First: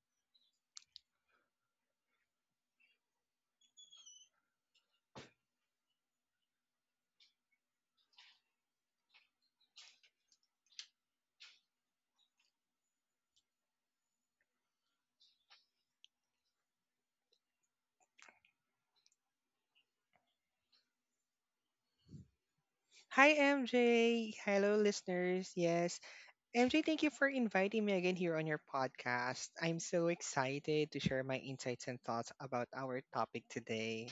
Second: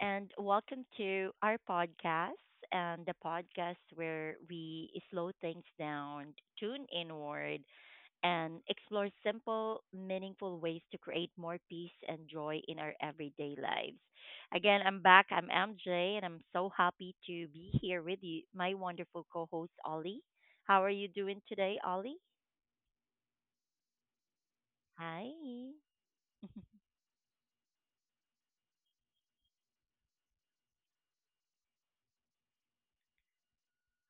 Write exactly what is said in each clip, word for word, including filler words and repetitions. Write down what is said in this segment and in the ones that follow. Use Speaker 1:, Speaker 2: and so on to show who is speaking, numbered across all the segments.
Speaker 1: and welcome to our podcast and the podcast where we slow things down, tune inward, and explore simple, meaningful ways to create more peace and joy in our everyday lives. Again, I'm back. I'm M J, and I'm so happy to be here with you, my wonderful co host, Ollie. How are you doing today, Ollie?
Speaker 2: Hi, M J. Hello, listeners.
Speaker 1: Hi.
Speaker 2: Yes. M J, thank you for inviting me again here on your podcast. I'm so excited to share my insights and thoughts about our topic today.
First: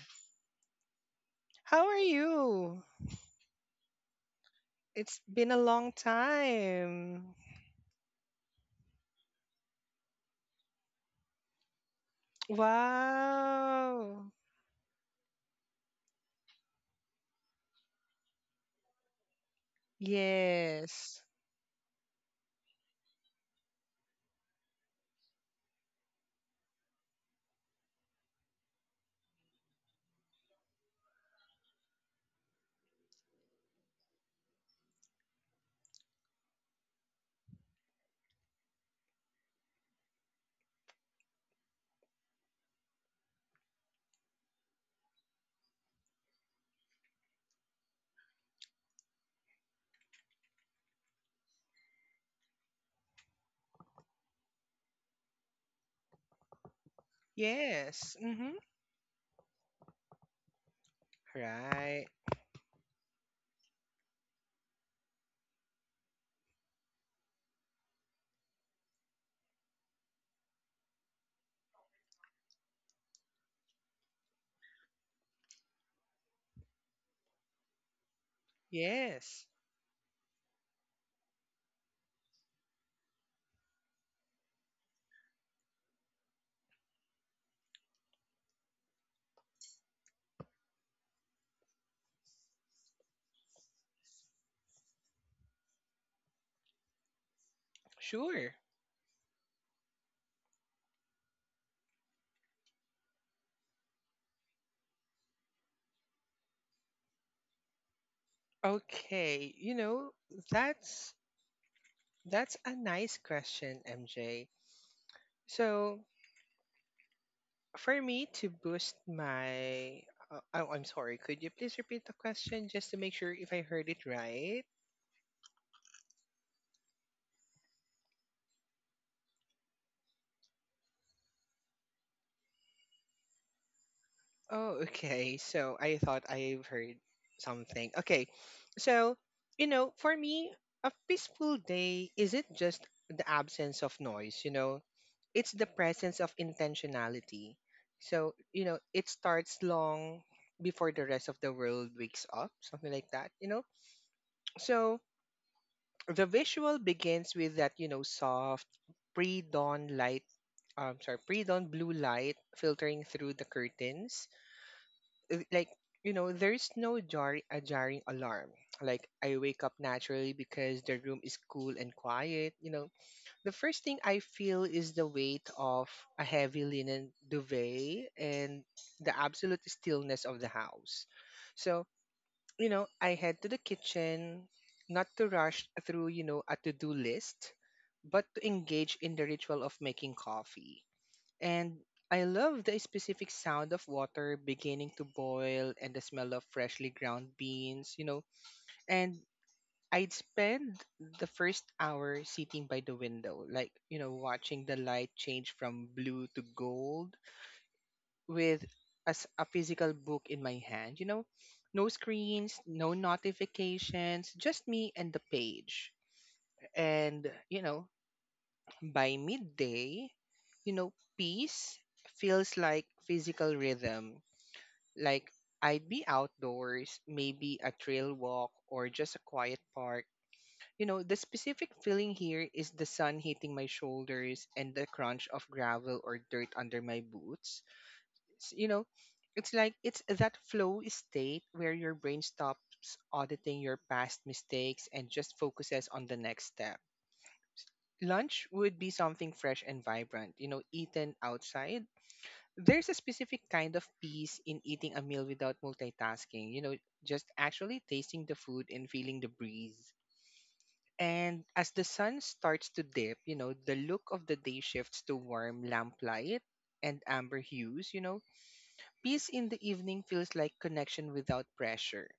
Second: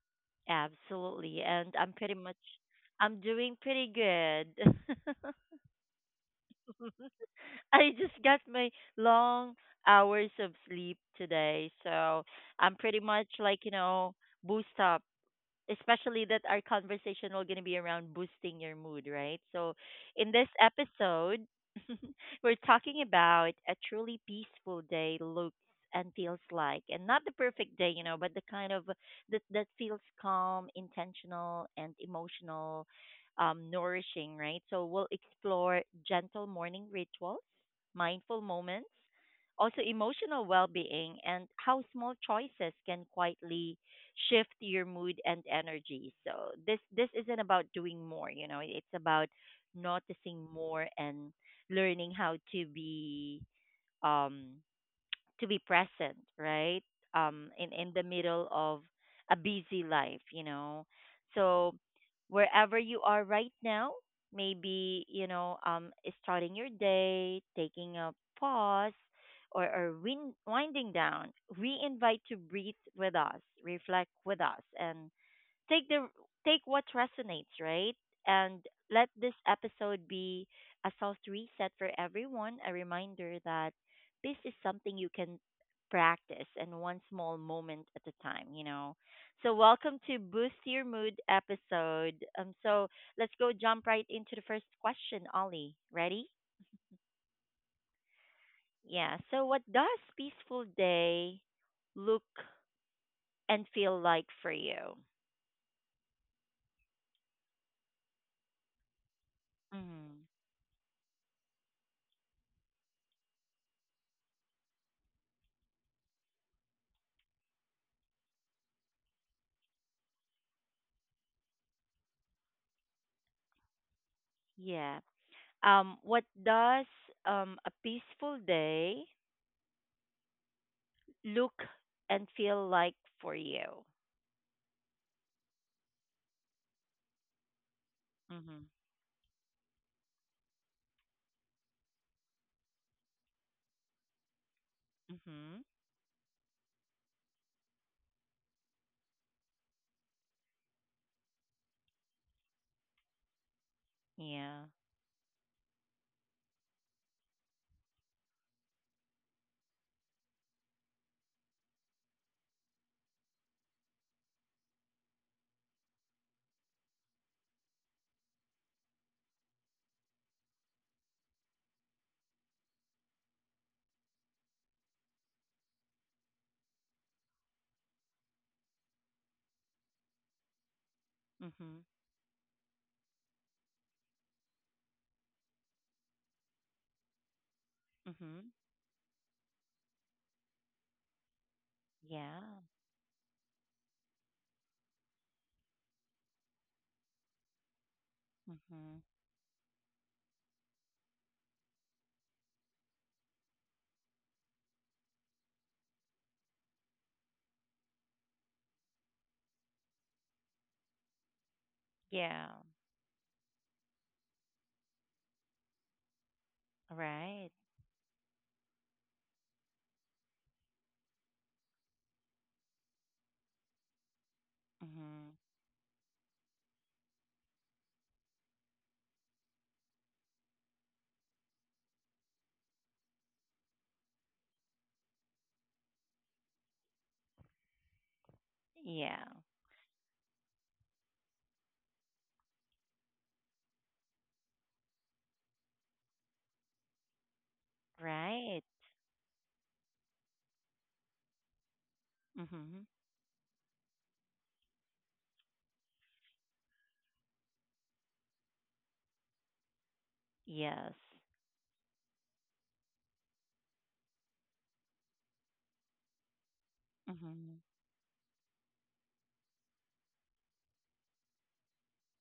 Speaker 1: Absolutely. And
Speaker 2: How
Speaker 1: I'm
Speaker 2: are
Speaker 1: pretty much
Speaker 2: you?
Speaker 1: I'm doing pretty good.
Speaker 2: It's been a long time.
Speaker 1: I just got my long hours of sleep today, so I'm pretty much like, you know,
Speaker 2: Wow.
Speaker 1: boost up, especially that our conversation will gonna be around boosting your mood, right? So in this
Speaker 2: Yes.
Speaker 1: episode, we're talking about a truly peaceful day looks and feels like, and not the perfect day, you know, but the kind of that that feels calm, intentional, and emotional, um, nourishing, right? So we'll explore gentle morning rituals, mindful moments. Also, emotional well being and how small choices can quietly shift your mood and energy. So this this isn't about doing more, you know, it's about noticing more and learning how to be um to be present, right? Um, in in the
Speaker 2: Yes.
Speaker 1: middle
Speaker 2: Mm-hmm.
Speaker 1: of a busy life, you know. So
Speaker 2: Right.
Speaker 1: wherever you are right now, maybe you know, um, starting your day, taking a pause, or or win- winding down, we invite to breathe with us, reflect with us, and take the take what resonates, right? And let this
Speaker 2: Yes.
Speaker 1: episode be a soft reset for everyone, a reminder that this is something you can practice and one small moment at a time, you know. So welcome to Boost Your Mood episode. Um so let's go jump right into the first question, Ollie. Ready?
Speaker 2: Sure.
Speaker 1: Yeah. So what does peaceful day look and feel like for you?
Speaker 2: Okay. You know,
Speaker 1: Mm.
Speaker 2: that's that's a nice question, M J. So, For me to boost my, uh, oh, I'm sorry. Could you please repeat the question just to make sure if I heard it right?
Speaker 1: Um, what does um, A peaceful day look and feel like for you?
Speaker 2: Oh, okay. So I thought I've heard something. Okay.
Speaker 1: Mhm.
Speaker 2: So, you know, for me, a peaceful day isn't just the absence of noise, you know, it's
Speaker 1: Mhm.
Speaker 2: the presence of intentionality. So, you know, it starts long before the rest of the world wakes up, something like that, you know?
Speaker 1: Yeah.
Speaker 2: So, the visual begins with that, you know, soft pre-dawn light um sorry pre-dawn blue light filtering through the curtains. Uh, like, you know, there's no jar a jarring alarm. Like, I wake up naturally because the room is cool and quiet, you know. The first thing I feel is the weight of a heavy linen duvet and the absolute stillness of the house.
Speaker 1: Mhm.
Speaker 2: So, you know, I head to the kitchen, not to rush through, you know, a to do list, but to
Speaker 1: Mhm.
Speaker 2: engage in the ritual of making coffee. And I
Speaker 1: Yeah.
Speaker 2: love the specific sound of water beginning to boil and the smell of freshly ground beans, you know.
Speaker 1: Mhm.
Speaker 2: And I'd spend the first hour sitting by the window, like, you know, watching the light change from blue to gold with as a physical book in my hand, you know, no
Speaker 1: Yeah.
Speaker 2: screens, no notifications, just me and the page. And,
Speaker 1: Right.
Speaker 2: you know, by midday, you know, peace feels like physical rhythm. Like,
Speaker 1: Mhm.
Speaker 2: I'd be outdoors, maybe a trail walk or just a quiet park. You know, the specific feeling here is the sun hitting my shoulders and the crunch of gravel or dirt under my boots. S- you know,
Speaker 1: Yeah.
Speaker 2: it's like it's that flow state where your brain stops auditing your past mistakes and just focuses on the next step. Lunch
Speaker 1: Right.
Speaker 2: would be something fresh and vibrant, you know, eaten outside.
Speaker 1: Mhm.
Speaker 2: There's a specific kind of peace in eating a meal without multitasking, you know, just actually tasting the food and feeling the breeze.
Speaker 1: Yes.
Speaker 2: And as the sun starts to dip, you know, the look of the day shifts to warm lamplight and amber
Speaker 1: Mhm.
Speaker 2: hues, you know. Peace in the evening feels like connection without pressure.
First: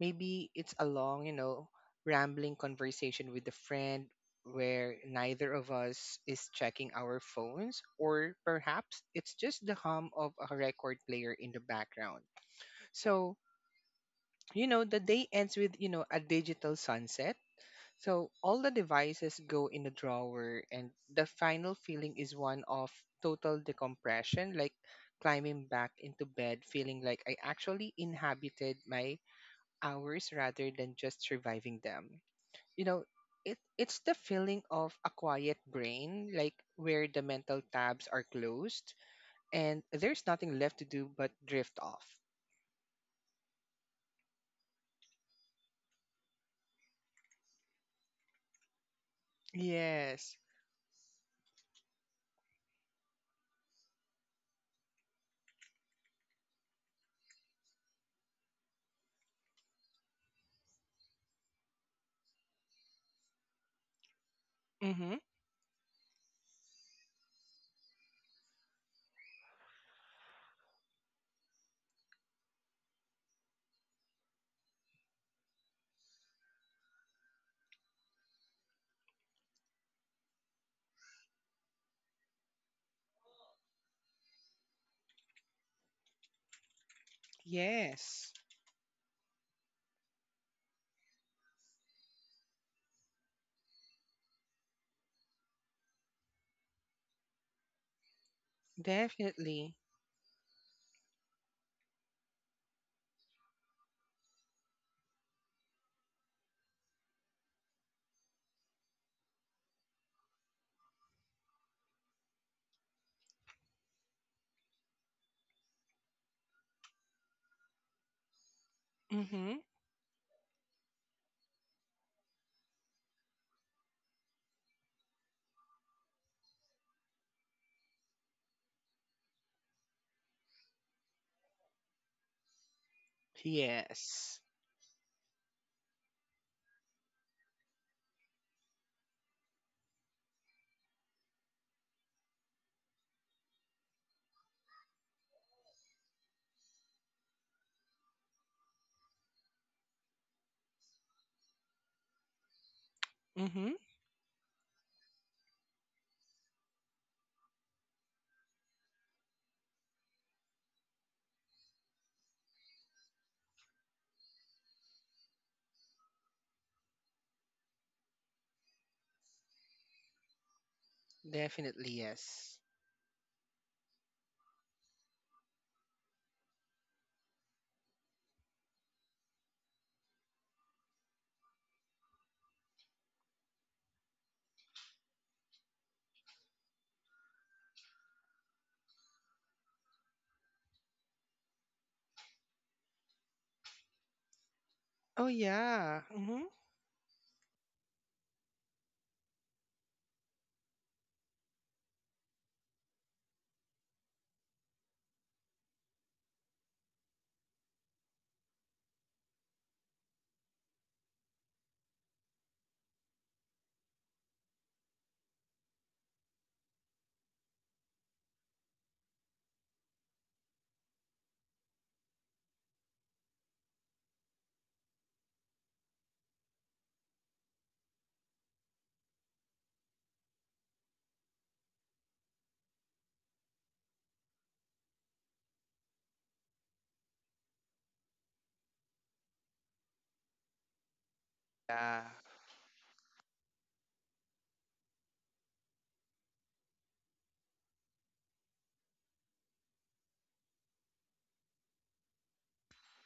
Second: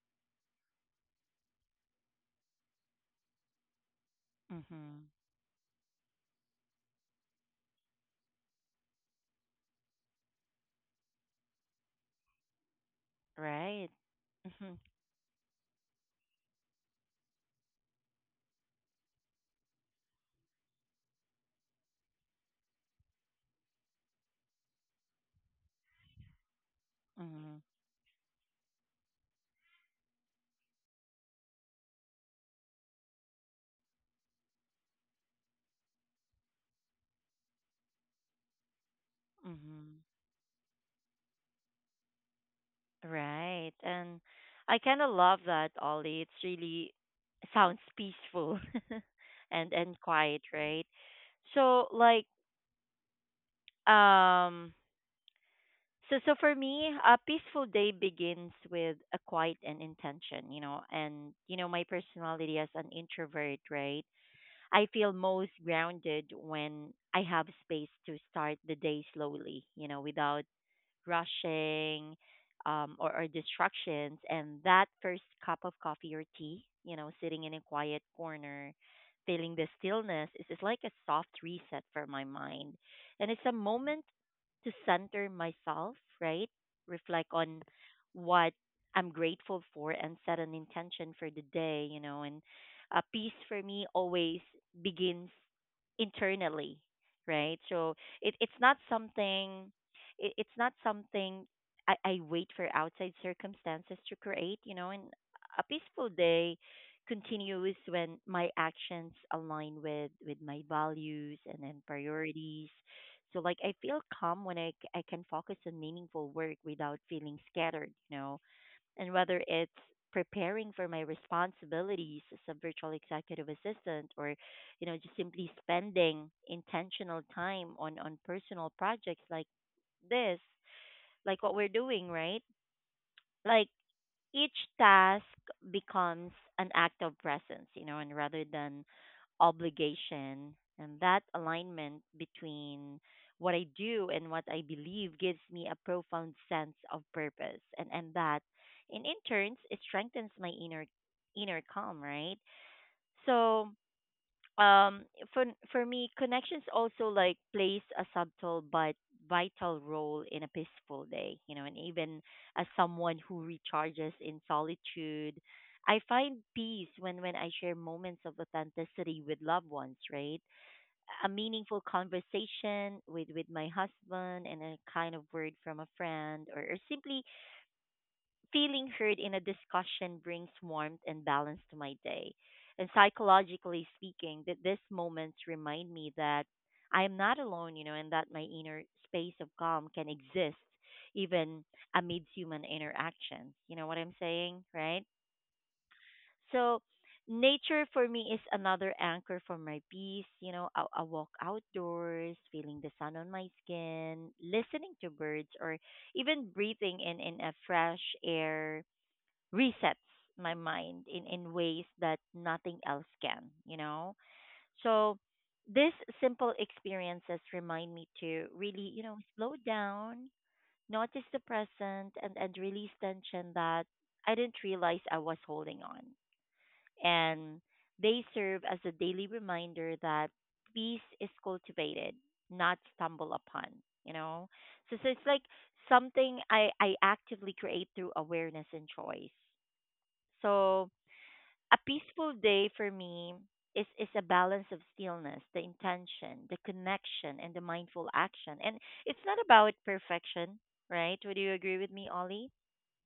Speaker 2: Maybe it's a long, you know, rambling conversation with a friend where
Speaker 1: Mhm.
Speaker 2: neither of us is checking our phones, or perhaps it's just the hum of a record player in the background. So,
Speaker 1: Right.
Speaker 2: you
Speaker 1: Mhm.
Speaker 2: know, the day ends with, you know, a digital sunset. So all the devices go in the drawer, and the final feeling is one of total decompression, like climbing back into bed, feeling like I
Speaker 1: Mhm.
Speaker 2: actually inhabited my hours rather than just surviving them. You know, it, it's the feeling of a quiet brain, like where the mental tabs are closed and
Speaker 1: Mhm.
Speaker 2: there's nothing left to do but drift off.
Speaker 1: Right. And I kind of love that, Ollie. It's really sounds peaceful, and and
Speaker 2: Yes.
Speaker 1: quiet, right? So like um so so for me, a peaceful day begins with a quiet and intention, you know, and you know my personality as an introvert, right? I feel
Speaker 2: Mm-hmm.
Speaker 1: most grounded when I have space to start the day slowly, you know, without rushing, um, or, or distractions. And that first cup of coffee or tea, you know, sitting in a quiet corner, feeling the stillness is, is like a soft reset for my mind. And it's a moment to center myself, right? Reflect on
Speaker 2: Yes.
Speaker 1: what I'm grateful for and set an intention for the day, you know. And uh, peace for me always begins internally, right? So it, it's not something
Speaker 2: Definitely.
Speaker 1: it, it's not something I, I wait for outside circumstances to create, you know, and a peaceful day continues when my actions align with, with my values and then priorities. So like I feel calm when I, c- I can focus on meaningful work without feeling scattered, you know, and whether
Speaker 2: Mm-hmm.
Speaker 1: it's preparing for my responsibilities as a virtual executive assistant or you know just simply spending intentional time on on personal projects like this, like what we're doing, right? Like
Speaker 2: Yes.
Speaker 1: each task becomes an act of presence, you know, and rather than obligation. And that alignment between what I do and what I believe gives me a profound sense of purpose. And, and that, in, in turns, it strengthens my inner, inner calm, right? So,
Speaker 2: Mm-hmm.
Speaker 1: um for for me connections also like plays a subtle but vital role in a peaceful day, you know, and even as someone who recharges in solitude, I find peace when when I share moments of authenticity with loved ones, right? A meaningful
Speaker 2: Definitely yes.
Speaker 1: conversation with with my husband and a kind of word from a friend, or, or simply feeling heard in a discussion brings warmth and balance to my day. And psychologically speaking, that these moments remind me that I am not alone, you know, and that my inner space of calm can exist even amid human interactions. You know what I'm saying, right?
Speaker 2: Oh yeah. Mm-hmm.
Speaker 1: So, nature for me is another anchor for my peace. You know, a, a walk outdoors, feeling the sun on my skin, listening to birds, or even breathing in in a fresh air resets my mind in, in ways that nothing else can, you know? So these simple experiences remind me to really, you know, slow down, notice the present and, and release tension that I didn't realize I was holding on. And they serve as a daily reminder that peace is cultivated, not stumble upon, you know? So, so it's like something I, I actively create through awareness and choice. So a
Speaker 2: Yeah.
Speaker 1: peaceful day for me is is a balance of stillness, the intention, the connection, and the mindful action. And it's not about perfection, right? Would you agree with me, Ollie?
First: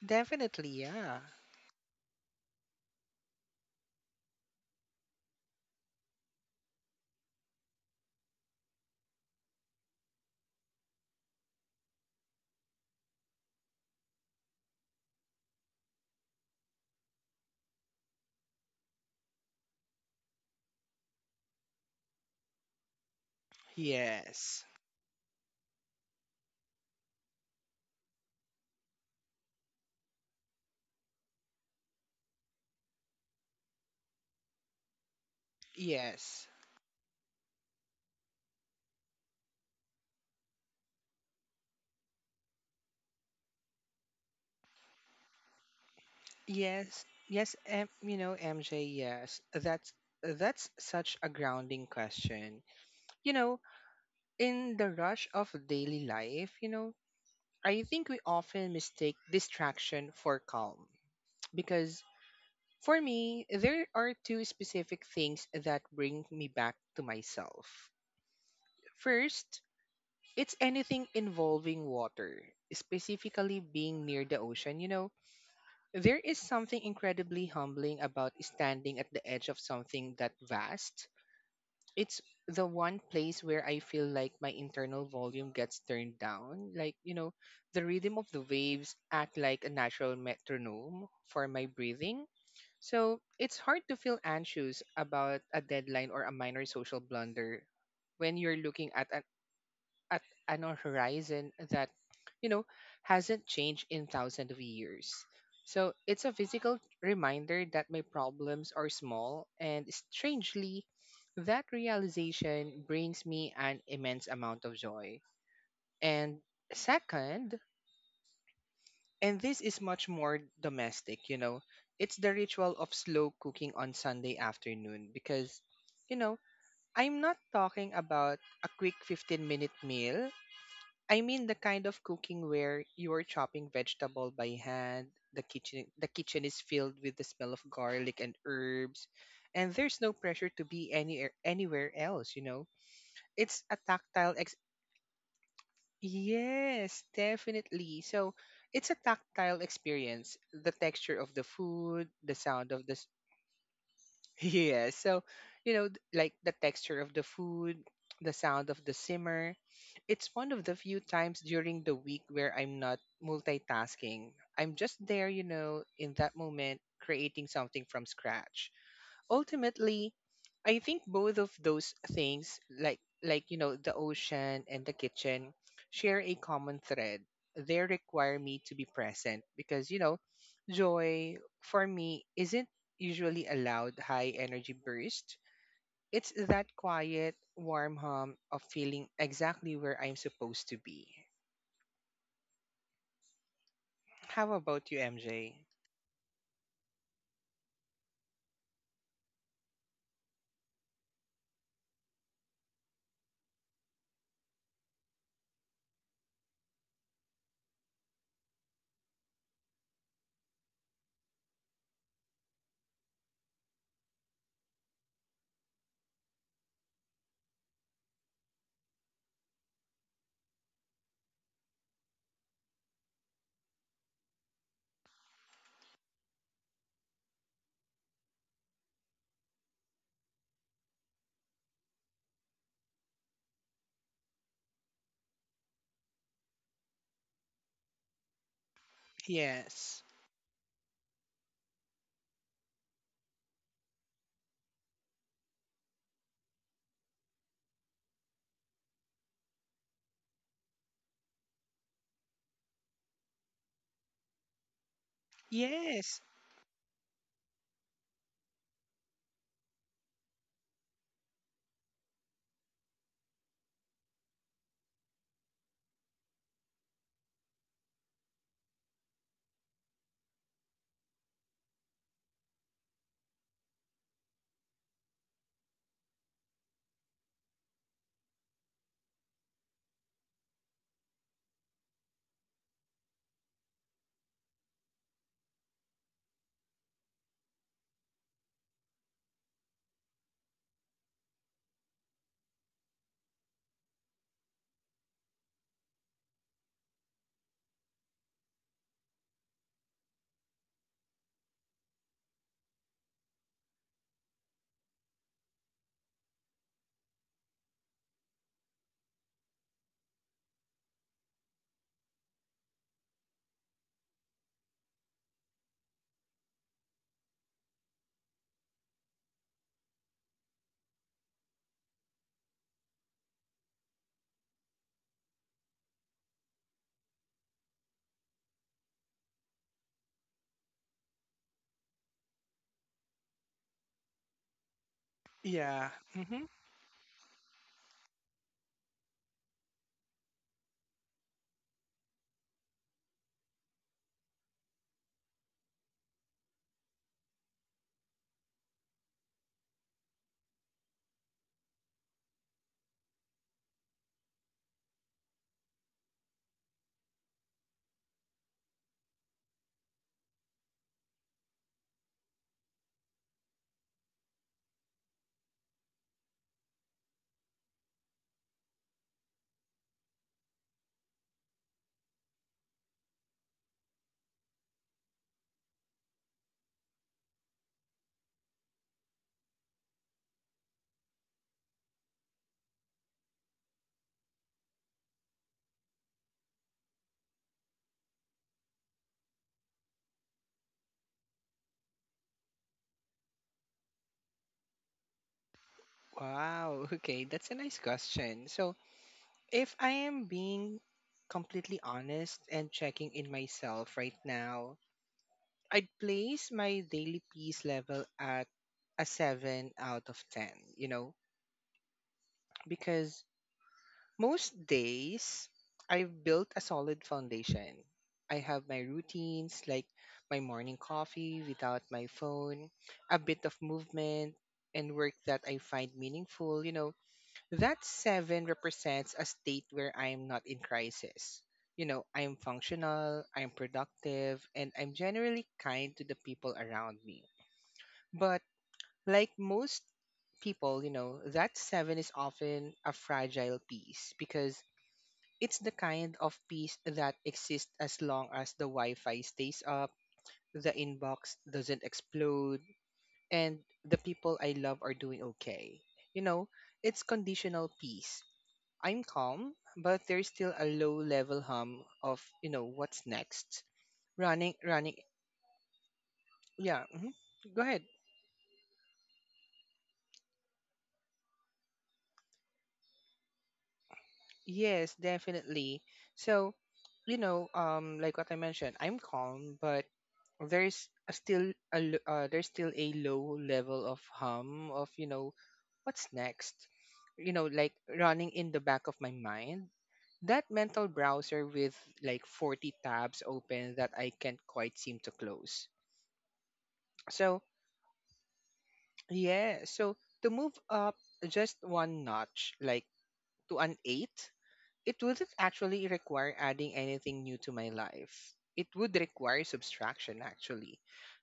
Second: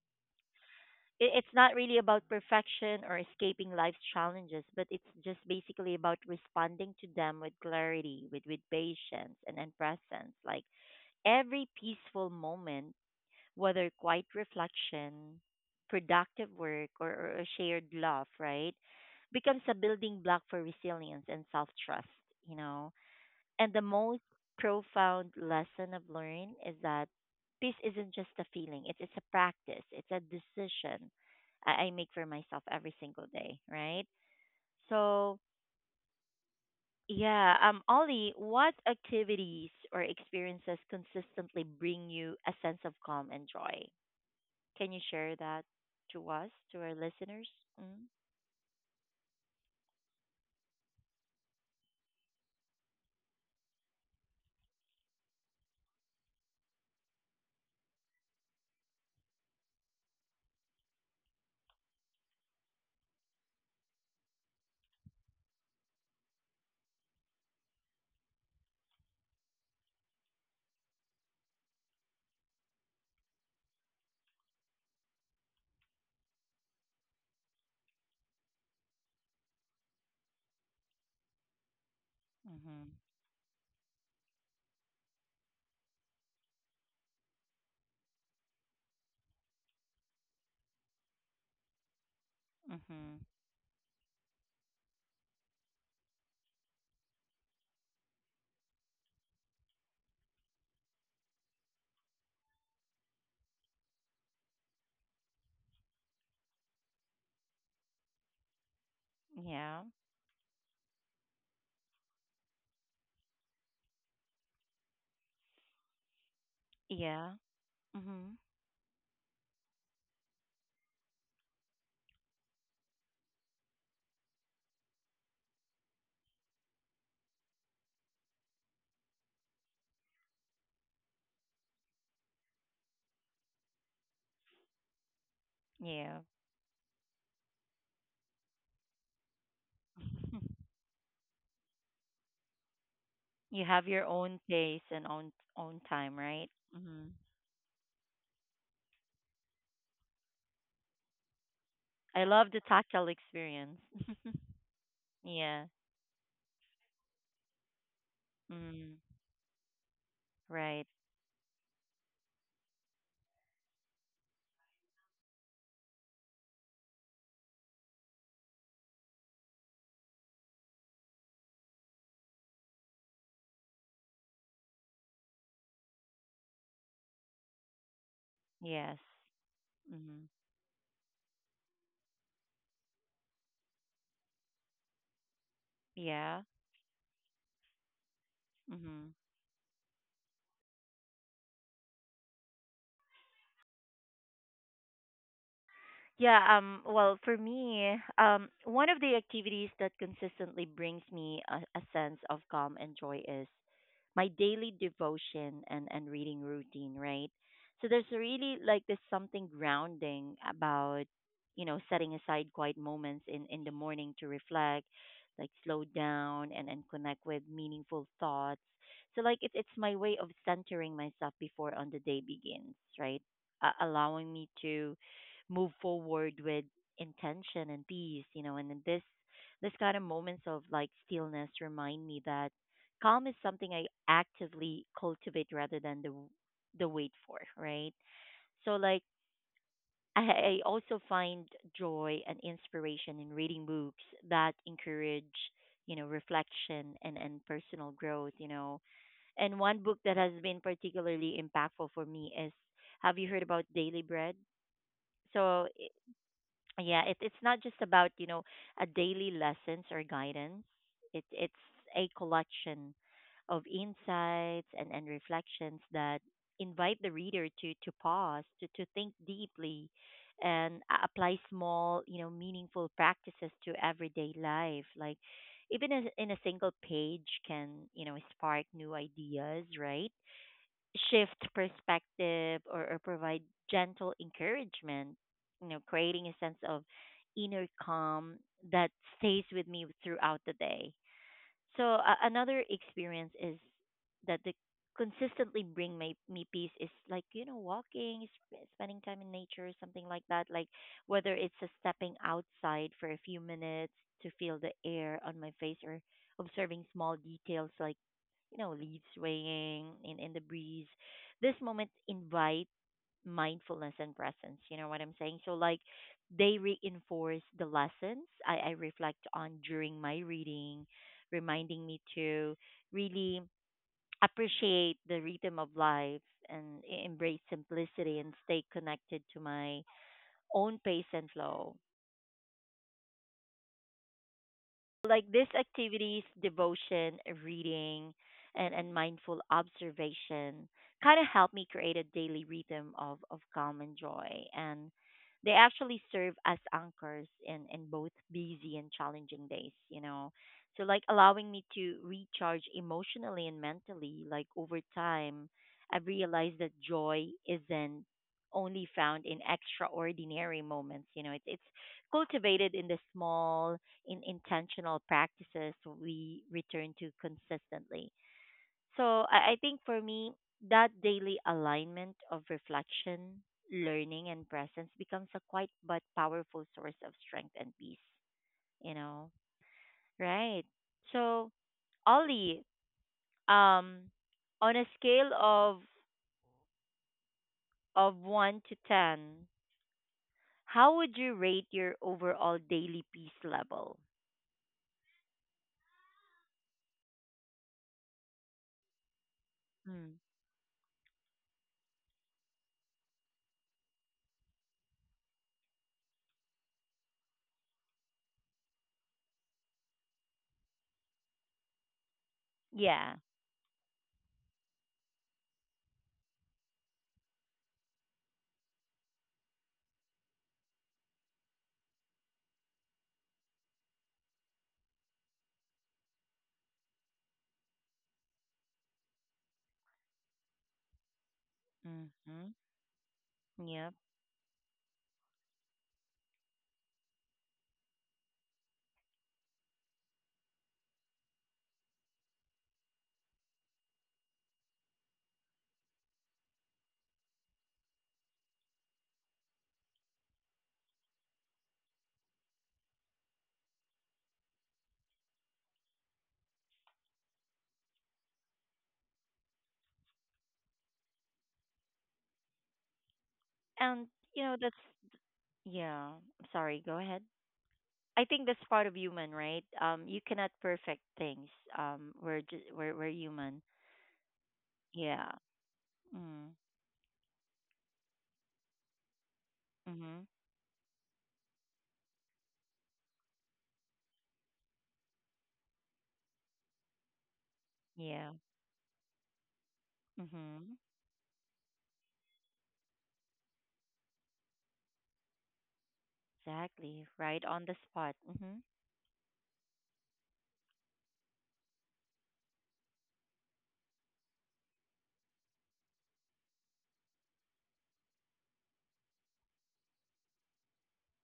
Speaker 2: Definitely yeah.
Speaker 1: It, it's not really about perfection or escaping life's challenges, but it's just basically about responding to them with clarity, with with patience, and, and presence. Like every peaceful moment, whether quiet reflection, productive work, or, or a shared love, right, becomes a building block for resilience and self trust, you know. And the most
Speaker 2: Yes.
Speaker 1: profound lesson I've learned is that peace isn't just a feeling, it's, it's a practice, it's a decision I, I make for myself every single day, right? So,
Speaker 2: Yes.
Speaker 1: yeah, um, Ollie, what activities or experiences consistently bring you a sense of calm and joy? Can you share that to us, to our
Speaker 2: Yes.
Speaker 1: listeners?
Speaker 2: Yes, M-
Speaker 1: Mm,
Speaker 2: you know, M J, yes. That's that's such a grounding question. You know, in the rush of daily life, you know, I think we often mistake distraction for calm because for me, there are two specific things that bring me back to myself. First, it's anything involving water, specifically being near the ocean, you know. There is something incredibly humbling about standing at the edge of something that vast. It's the
Speaker 1: mhm.
Speaker 2: one place where I feel like my internal volume gets turned down. Like, you know, the rhythm of the waves act like a natural metronome for my breathing.
Speaker 1: Mhm.
Speaker 2: So it's hard to feel anxious about a deadline or a minor social blunder when you're looking at an at an horizon that, you know, hasn't changed in thousands of years. So it's a physical reminder that my problems are small,
Speaker 1: Yeah.
Speaker 2: and strangely, that realization brings me an immense amount of joy. And
Speaker 1: Yeah.
Speaker 2: second,
Speaker 1: Mhm.
Speaker 2: and this is much more domestic, you know, it's the ritual of slow cooking on Sunday afternoon. Because, you know, I'm not talking about a quick 15 minute meal. I mean the kind of cooking where you are chopping vegetable by hand, the kitchen the
Speaker 1: Yeah.
Speaker 2: kitchen is filled with the smell of garlic and herbs, and there's no pressure to be any anywhere else, you know. It's
Speaker 1: You
Speaker 2: a
Speaker 1: have your
Speaker 2: tactile
Speaker 1: own
Speaker 2: ex-
Speaker 1: pace and own own time, right?
Speaker 2: Yes,
Speaker 1: Mhm.
Speaker 2: definitely. So, it's a tactile experience. The texture of the food,
Speaker 1: I
Speaker 2: the
Speaker 1: love the
Speaker 2: sound of the
Speaker 1: tactile experience.
Speaker 2: yeah, so
Speaker 1: Yeah.
Speaker 2: You know, th- like the texture of the food, the sound of the
Speaker 1: Mhm.
Speaker 2: simmer. It's one of the
Speaker 1: Right.
Speaker 2: few times during the week where I'm not multitasking. I'm just there, you know, in that moment, creating something from scratch. Ultimately, I think both of those things, like like you know, the ocean and the kitchen, share a common thread. They require me to be
Speaker 1: Yes.
Speaker 2: present because, you know,
Speaker 1: Mhm.
Speaker 2: joy for me isn't usually a loud, high energy burst. It's
Speaker 1: Yeah.
Speaker 2: that quiet, warm hum of feeling
Speaker 1: Mhm.
Speaker 2: exactly where I'm supposed to be. How about you, MJ?
Speaker 1: Yeah, um, well, for me, um, one of the activities that consistently brings me a, a sense of calm and joy is my daily devotion and, and reading routine, right? So there's really like this something grounding about, you know, setting aside quiet moments in, in the morning to reflect, like slow down and, and connect with meaningful thoughts. So like it's it's my way of centering myself before on the day begins, right? Uh, allowing me to move forward with intention and peace, you know, and then this this kind of moments of like stillness remind me that calm is something I actively cultivate rather than the the wait for, right? So like
Speaker 2: Yes.
Speaker 1: I, I also find joy and inspiration in reading books that encourage, you know, reflection and, and personal growth, you know. And one book that has been particularly impactful for me is, have you heard about Daily Bread? So i-
Speaker 2: Yes.
Speaker 1: yeah, it, it's not just about you know a daily lessons or guidance, it, it's a collection of insights and, and reflections that invite the reader to, to pause to, to think deeply and a- apply small you know meaningful practices to everyday life, like even as in a single page can you know spark new ideas, right? Shift perspective, or, or provide gentle encouragement, you know, creating a sense of inner calm that stays with me throughout the day. So, uh, another experience is that the consistently bring my, me peace is like, you know, walking, sp- spending time in nature, something like that. Like, whether it's a stepping outside for a few minutes to feel the air on my face or observing small details like, you know, leaves swaying in, in the breeze. This moment invite mindfulness and presence. You know what I'm saying? So like they reinforce the lessons I, I reflect on during my reading, reminding me to really appreciate the rhythm of life and e- embrace simplicity and stay connected to my own pace and flow. Like these
Speaker 2: Yeah.
Speaker 1: activities,
Speaker 2: Hmm.
Speaker 1: devotion, reading, and, and mindful observation kind of help me create a daily rhythm of, of calm and joy. And they actually serve as anchors in, in both busy and challenging days, you know. So like allowing me to recharge emotionally and mentally, like over time, I've realized that joy isn't only found in extraordinary moments, you know, it's it's cultivated in the small, in intentional practices we return to consistently. So I, I think for me, that daily alignment of reflection, learning, and presence becomes a quite but powerful source of strength and peace, you know? Right. So, Ollie, um, on a scale of of one to ten, how would you rate your overall daily peace level?
Speaker 2: Wow, okay, that's a nice question. So, if I
Speaker 1: Mm.
Speaker 2: am being completely honest and checking in myself right now, I'd place my daily peace level at a seven out of ten, you know,
Speaker 1: Yeah.
Speaker 2: because most days I've built a solid foundation. I have my routines, like my morning coffee without my phone, a bit of movement, and work that I find meaningful, you know. That seven represents a state where I'm not in crisis. You know, I'm
Speaker 1: Mm-hmm.
Speaker 2: functional, I'm
Speaker 1: Yep.
Speaker 2: productive, and I'm generally kind to the people around me. But like most people, you know, that seven is often a fragile piece because it's the kind of piece that exists as long as the Wi Fi stays up, the inbox doesn't explode, and the people I love are doing okay. You know, it's conditional peace. I'm calm, but there's still a low level hum of, you know, what's next.
Speaker 1: and you
Speaker 2: Running,
Speaker 1: know that's
Speaker 2: running.
Speaker 1: yeah I'm sorry,
Speaker 2: Yeah.
Speaker 1: go
Speaker 2: Mhm.
Speaker 1: ahead.
Speaker 2: Go ahead.
Speaker 1: I think that's part of human, right? Um you cannot perfect things. Um we're just we're, we're human.
Speaker 2: Yes,
Speaker 1: Yeah.
Speaker 2: definitely.
Speaker 1: Mm.
Speaker 2: So, you know, um, like what I mentioned, I'm calm, but
Speaker 1: Mhm.
Speaker 2: there's a still a l- uh, there's still a low level of hum of, you know, what's next. You know, like
Speaker 1: Yeah.
Speaker 2: running in the back of my mind. That
Speaker 1: Mhm.
Speaker 2: mental browser with like forty tabs open that I can't quite seem to close.
Speaker 1: Exactly,
Speaker 2: So,
Speaker 1: right on the spot. Mhm.
Speaker 2: yeah, so to move up just one notch, like to an eight, it wouldn't actually require adding anything new to my life. It would require subtraction, actually.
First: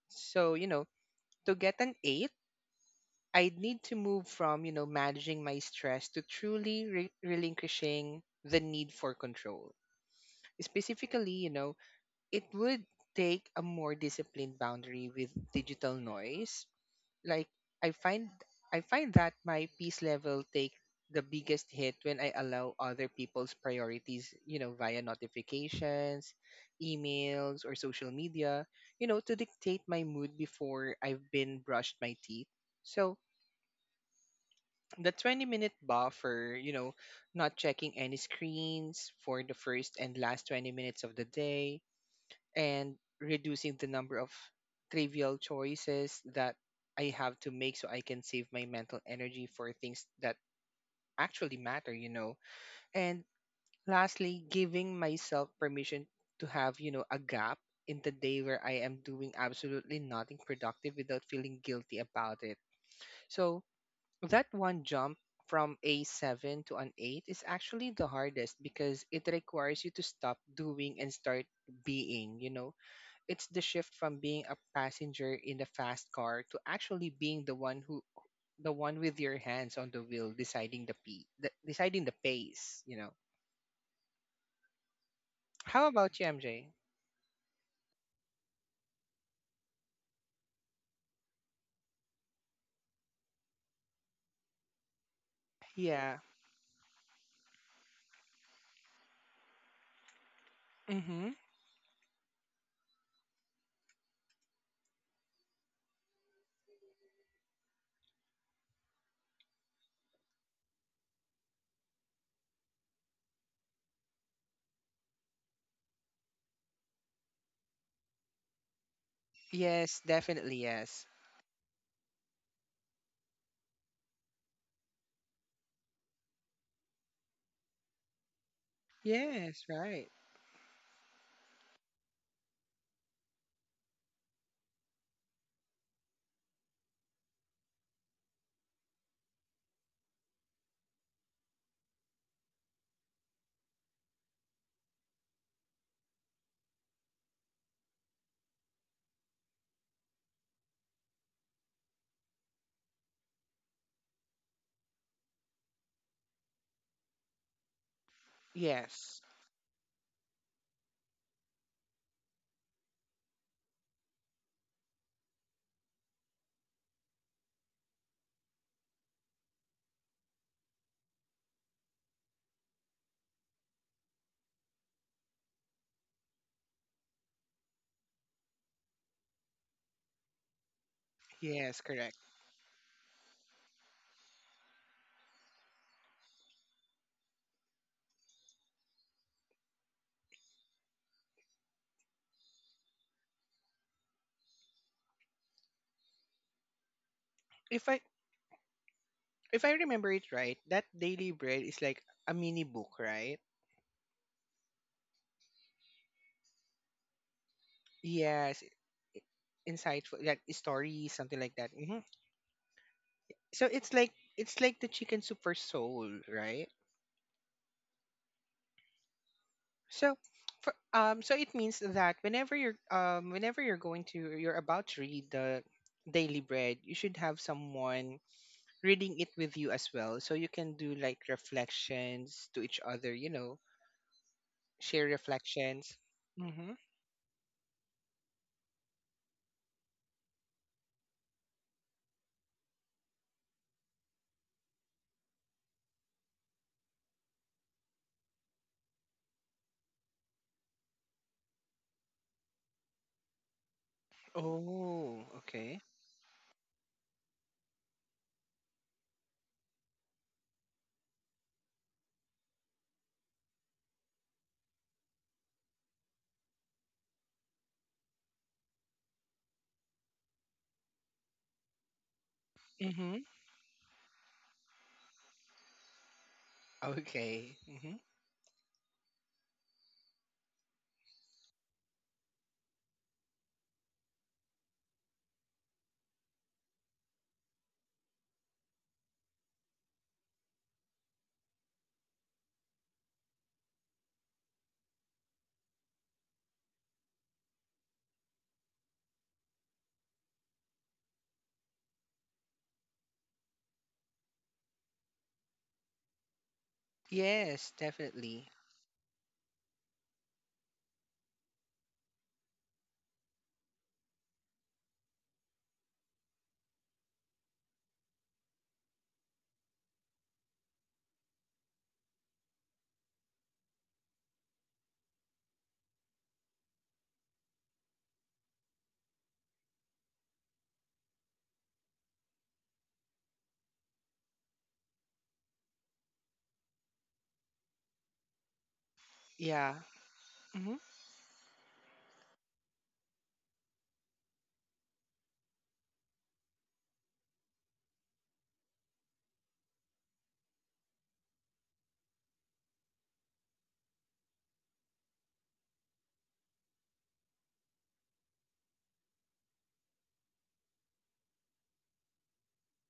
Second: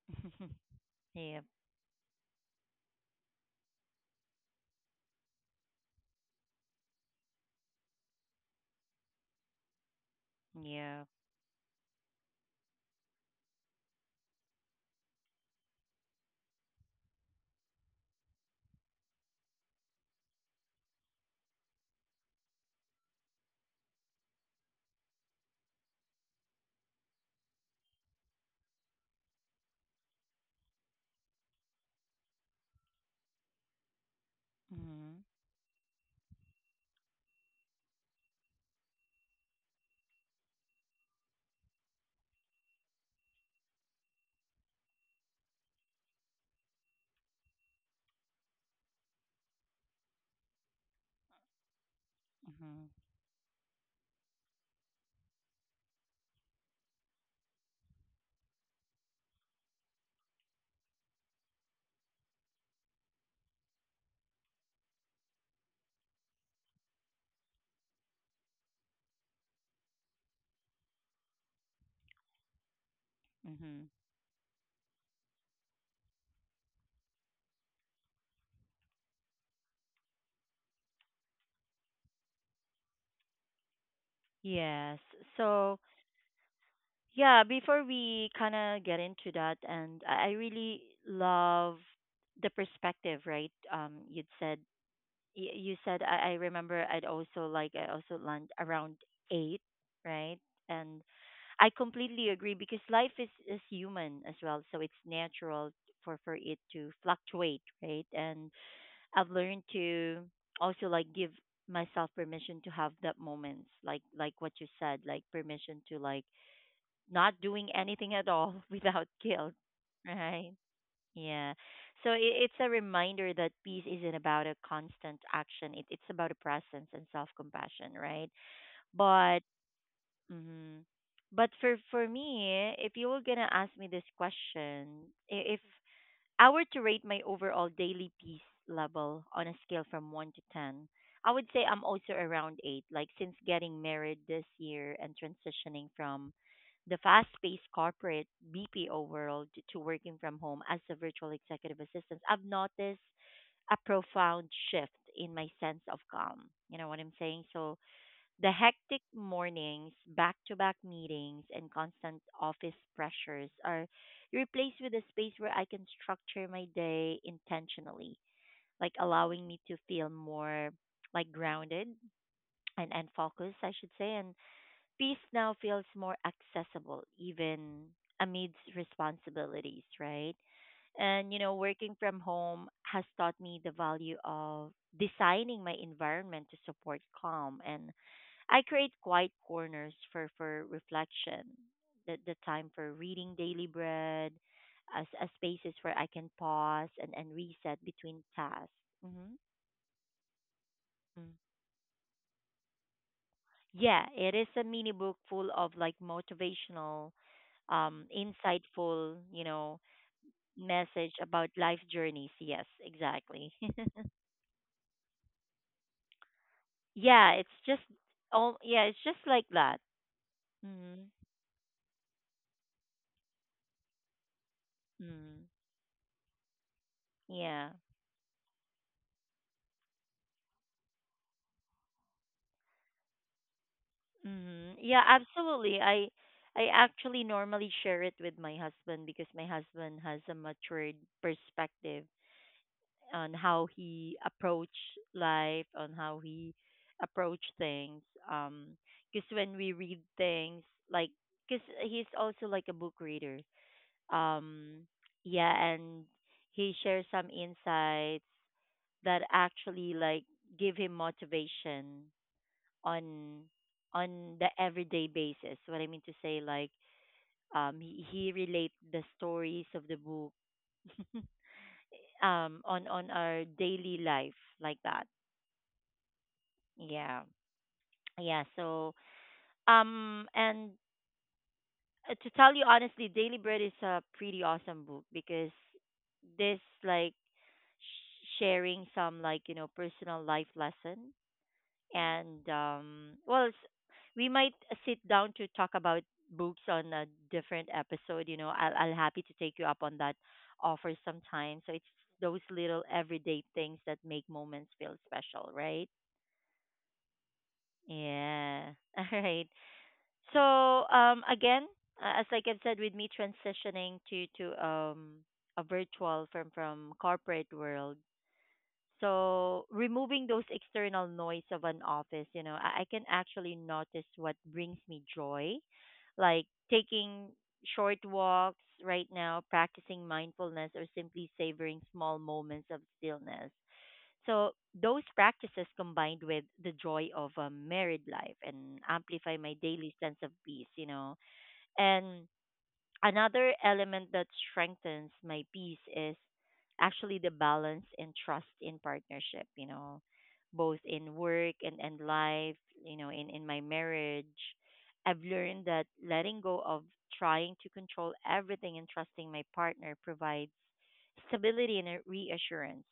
Speaker 2: So, you know,
Speaker 1: Yeah.
Speaker 2: to get an eight, I'd need to move from, you know, managing my stress to truly re- relinquishing the need for control.
Speaker 1: Yeah.
Speaker 2: Specifically, you know, it would take a more disciplined boundary with digital noise. Like, I find I find that my peace level take the biggest hit when I allow other people's priorities, you know, via notifications, emails or social media, you know, to dictate my mood before I've been brushed my teeth. So the
Speaker 1: Mhm.
Speaker 2: 20 minute buffer, you know, not checking any screens for the first and last twenty minutes of the day, and reducing the number of trivial choices that I have to make, so I can save my mental energy for things that actually matter, you know.
Speaker 1: Mhm.
Speaker 2: And lastly, giving myself permission to have, you know, a gap in the day where I am doing absolutely nothing productive without feeling guilty about it. So that one jump from a seven to an eight is actually the hardest because it requires you to stop doing and start being, you know. It's the
Speaker 1: Mhm.
Speaker 2: shift from being a passenger in the fast car to actually being the one who, the one with your hands on the wheel, deciding the p the, deciding the pace, you know.
Speaker 1: Yes. So
Speaker 2: How about you, MJ?
Speaker 1: yeah, before we kind of get into that, and i I really love the perspective, right? Um you'd said, y- you said
Speaker 2: Yeah.
Speaker 1: I, I remember I'd also like I also land around eight, right? And
Speaker 2: Mm-hmm.
Speaker 1: I completely agree because life is, is human as well, so it's natural for for it to fluctuate, right? And I've learned to also like give myself permission to have that moments, like like what you said, like permission to like not doing anything at all without guilt,
Speaker 2: Yes.
Speaker 1: right?
Speaker 2: Definitely yes.
Speaker 1: Yeah. So it, it's a reminder that peace isn't about a constant action. It, it's about a presence and self-compassion, right? But
Speaker 2: Yes. Right.
Speaker 1: mhm. But for for me, if you were gonna ask me this question, i- if I were to rate my overall daily peace level on a scale from one to ten, I would say I'm also around eight. Like, since getting married this year and transitioning from the fast paced corporate B P O world to working from home as a virtual executive assistant, I've noticed a profound shift in my sense of calm. You know what I'm saying? So, the hectic
Speaker 2: Yes.
Speaker 1: mornings, back to back meetings, and constant office pressures are replaced with a space where I can structure my day intentionally, like allowing me to feel more like grounded and, and focused, I should say, and peace now feels more accessible, even amidst responsibilities, right? And, you know,
Speaker 2: Yes.
Speaker 1: working from
Speaker 2: Correct.
Speaker 1: home has taught me the value of designing my environment to support calm. And I create quiet corners for, for reflection, the, the time for reading daily bread, as, as spaces where I can pause and, and reset
Speaker 2: if i
Speaker 1: between tasks. Mm-hmm.
Speaker 2: if i remember it right, that
Speaker 1: Mm-hmm.
Speaker 2: Daily Bread is like a mini book, right?
Speaker 1: Yeah, it is a mini book full of like motivational, um,
Speaker 2: Yes,
Speaker 1: insightful, you know,
Speaker 2: insightful, like story,
Speaker 1: message
Speaker 2: something
Speaker 1: about
Speaker 2: like that.
Speaker 1: life
Speaker 2: Hmm.
Speaker 1: journeys. Yes, exactly.
Speaker 2: So it's like, it's like the chicken soup for soul, right?
Speaker 1: Yeah, it's just all yeah, it's just like that.
Speaker 2: So, for,
Speaker 1: Mhm.
Speaker 2: um, so it means that whenever you're um, whenever you're going to you're about to read
Speaker 1: Mm.
Speaker 2: the Daily Bread, you should have
Speaker 1: Yeah.
Speaker 2: someone reading it with you as well, so you can do like reflections to each other. You know,
Speaker 1: Mhm. Yeah,
Speaker 2: share
Speaker 1: absolutely.
Speaker 2: reflections.
Speaker 1: I I
Speaker 2: Mm-hmm.
Speaker 1: actually normally share it with my husband because my husband has a matured perspective on how he approached life, on how he approached things. Um, because when we read things, like, because he's also like a book reader. Um,
Speaker 2: Oh,
Speaker 1: yeah,
Speaker 2: okay.
Speaker 1: and he shares some insights that actually like give him motivation on on the everyday basis. What I mean to say, like, um, he, he relate the stories of the book um on on
Speaker 2: Mm-hmm.
Speaker 1: our daily life like that. Yeah.
Speaker 2: Okay. Mm-hmm.
Speaker 1: Yeah. So, um, and uh, to tell you honestly, Daily Bread is a pretty awesome book because this, like, sh- sharing some, like, you know, personal life lesson. And, um, well, s we might sit down to talk about books on a different episode. You know, I'll, I'll happy to take you up on that offer sometime. So it's those little everyday things that make moments feel special, right?
Speaker 2: Yes, definitely.
Speaker 1: Yeah. All right. So um, again, uh, as like I've said, with me transitioning to to um, a virtual from from corporate world, so removing those external noise of an office, you know, I, I can actually notice what brings me joy, like taking short walks right now, practicing mindfulness, or simply savoring small moments of stillness. So those practices combined with the joy of a married life and amplify my
Speaker 2: Yeah.
Speaker 1: daily sense of peace,
Speaker 2: Mm-hmm.
Speaker 1: you know. And another element that strengthens my peace is actually the balance and trust in partnership, you know, both in work and, and life, you know, in, in my marriage. I've learned that letting go of trying to control everything and trusting my partner provides stability and a reassurance.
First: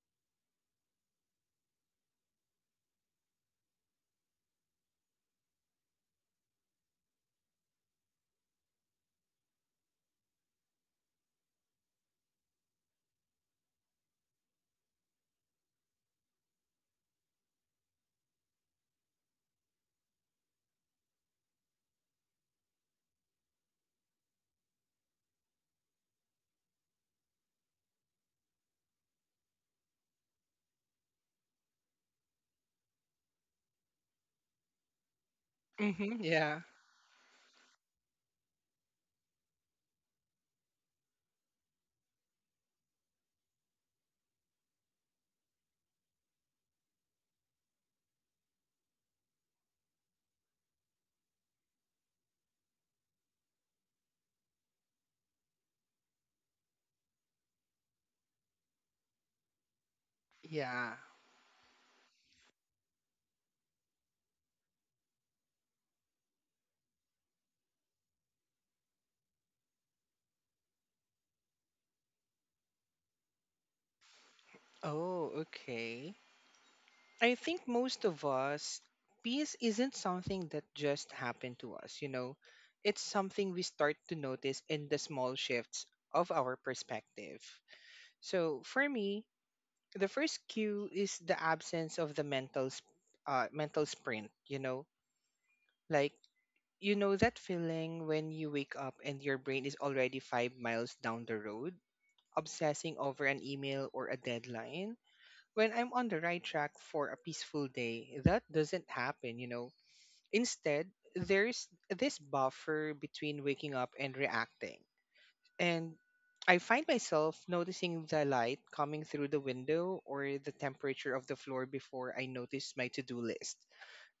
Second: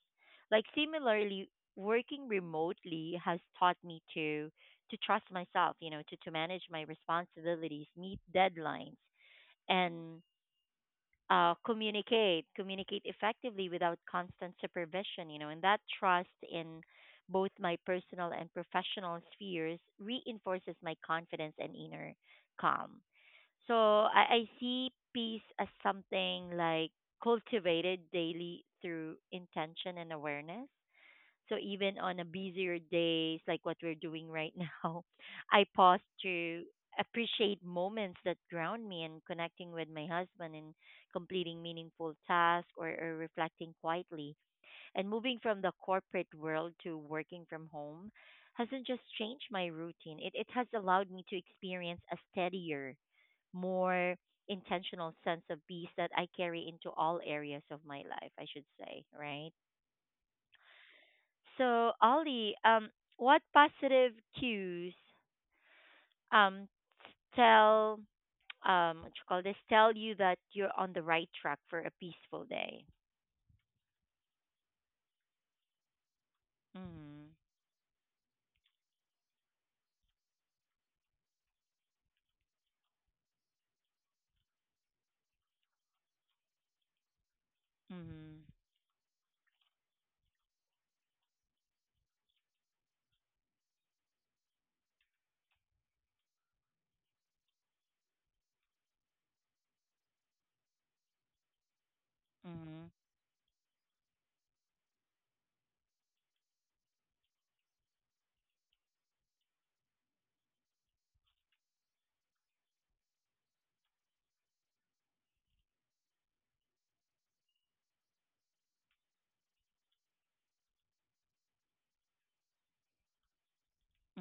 Speaker 1: Like similarly, working remotely has taught me to to trust myself, you know, to, to manage my responsibilities, meet deadlines, and uh, communicate, communicate effectively without constant supervision, you know, and that trust in both my personal and professional spheres reinforces my confidence and inner calm. So I, I see peace as something like cultivated daily through intention and awareness, so even on a busier days like what we're doing right now, I pause
Speaker 2: Mm-hmm. Yeah.
Speaker 1: to appreciate moments that ground me and connecting with my husband and completing meaningful tasks or, or reflecting quietly. And moving from the corporate world to working from home hasn't just changed my routine. It it has allowed me to experience a steadier, more intentional sense of peace that I carry into all areas of my life, I should say, right?
Speaker 2: Yeah.
Speaker 1: So, Ollie, um, what positive cues um, tell um, what you call this tell you that you're on the right track for a peaceful day?
Speaker 2: Oh, okay.
Speaker 1: Mhm.
Speaker 2: I think most of us, peace isn't something that just happened to us, you know. It's something we start to notice in the small shifts of our perspective.
Speaker 1: Mhm.
Speaker 2: So for me, the first cue is the absence of the mental sp- uh, mental sprint, you know. Like, you know that feeling when you wake up and your brain is already five miles down the road,
Speaker 1: Mhm.
Speaker 2: obsessing over an email or a deadline. When I'm on the right track for a peaceful day, that doesn't happen, you know. Instead, there's this buffer between waking up and reacting. And I find myself noticing the light coming through the window or the temperature of the floor before I notice my to do list.